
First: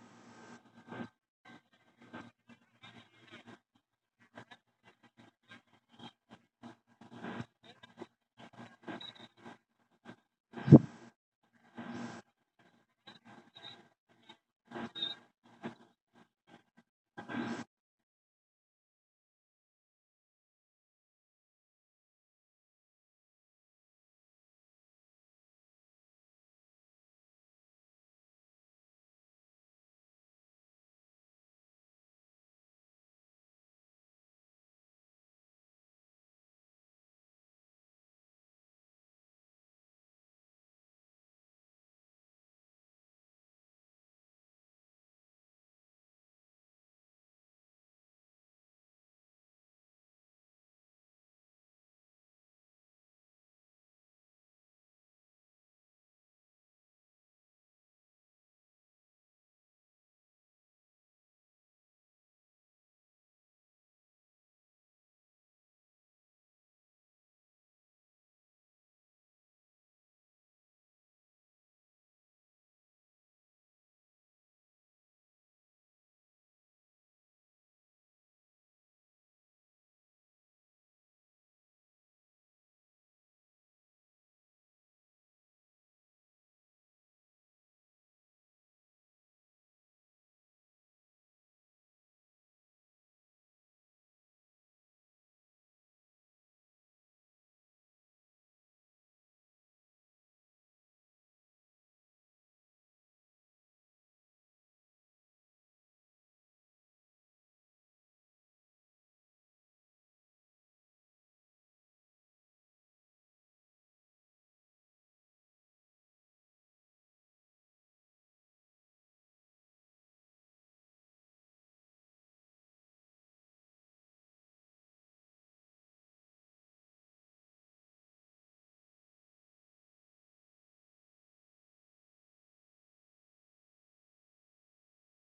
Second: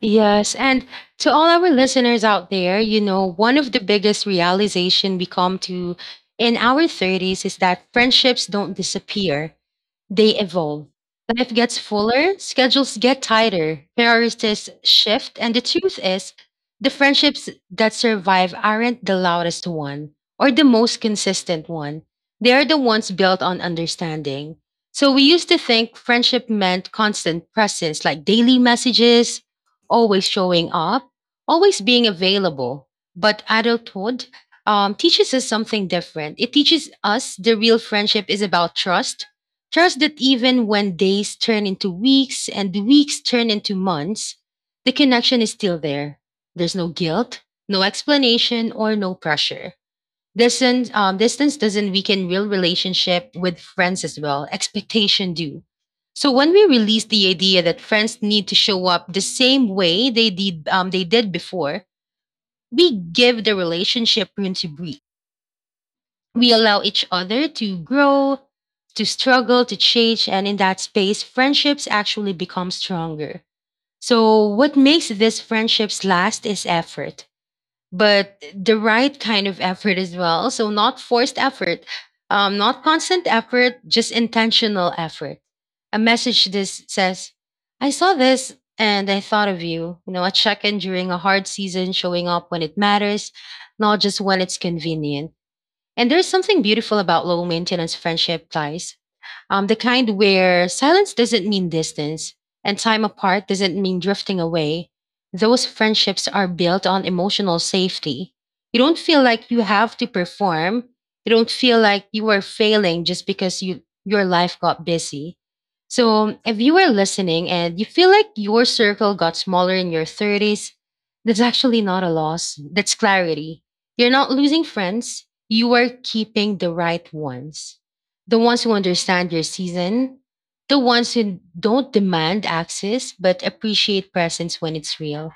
A: Yes, and to all our listeners out there, you know, one of the biggest realization we come to in our thirties is that friendships don't disappear. They evolve. Life gets fuller, schedules get tighter, priorities shift, and the truth is, the friendships that survive aren't the loudest one or the most consistent one. They are the ones built on understanding. So we used to think friendship meant constant presence, like daily messages, always showing up, always being available. But adulthood, um, teaches us something different. It teaches us the real friendship is about trust. Trust that even when days turn into weeks and weeks turn into months, the connection is still there. There's no guilt, no explanation, or no pressure. Distance, um, distance doesn't weaken real relationship with friends as well. Expectation do. So when we release the idea that friends need to show up the same way they did, um, they did before, we give the relationship room to breathe. We allow each other to grow, to struggle, to change, and in that space, friendships actually become stronger. So, what makes these friendships last is effort, but the right kind of effort as well. So, not forced effort, um, not constant effort, just intentional effort. A message this says, I saw this and I thought of you. You know, a check in during a hard season, showing up when it matters, not just when it's convenient. And there's something beautiful about low maintenance friendship ties, um, the kind where silence doesn't mean distance and time apart doesn't mean drifting away. Those friendships are built on emotional safety. You don't feel like you have to perform. You don't feel like you are failing just because you your life got busy. So, if you are listening and you feel like your circle got smaller in your thirties, that's actually not a loss. That's clarity. You're not losing friends, you are keeping the right ones, the ones who understand your season, the ones who don't demand access but appreciate presence when it's real.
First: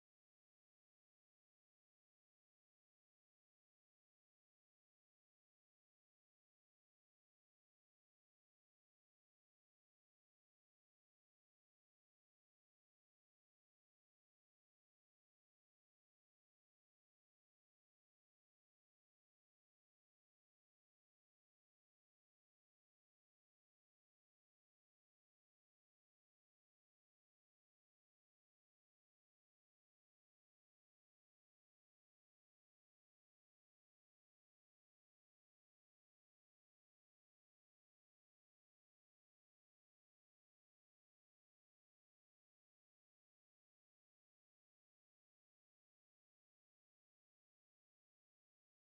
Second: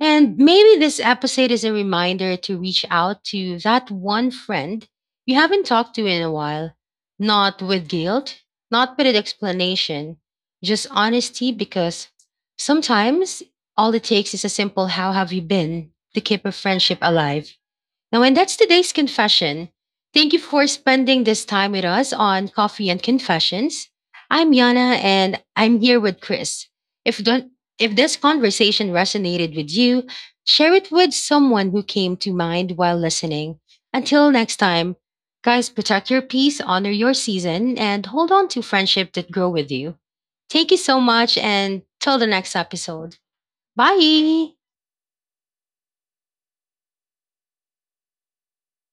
A: And maybe this episode is a reminder to reach out to that one friend you haven't talked to in a while, not with guilt, not with an explanation, just honesty, because sometimes all it takes is a simple how have you been to keep a friendship alive. Now, and that's today's confession. Thank you for spending this time with us on Coffee and Confessions. I'm Yana and I'm here with Chris. If don't, if this conversation resonated with you, share it with someone who came to mind while listening. Until next time, guys, protect your peace, honor your season, and hold on to friendship that grow with you. Thank you so much and till the next episode. Bye.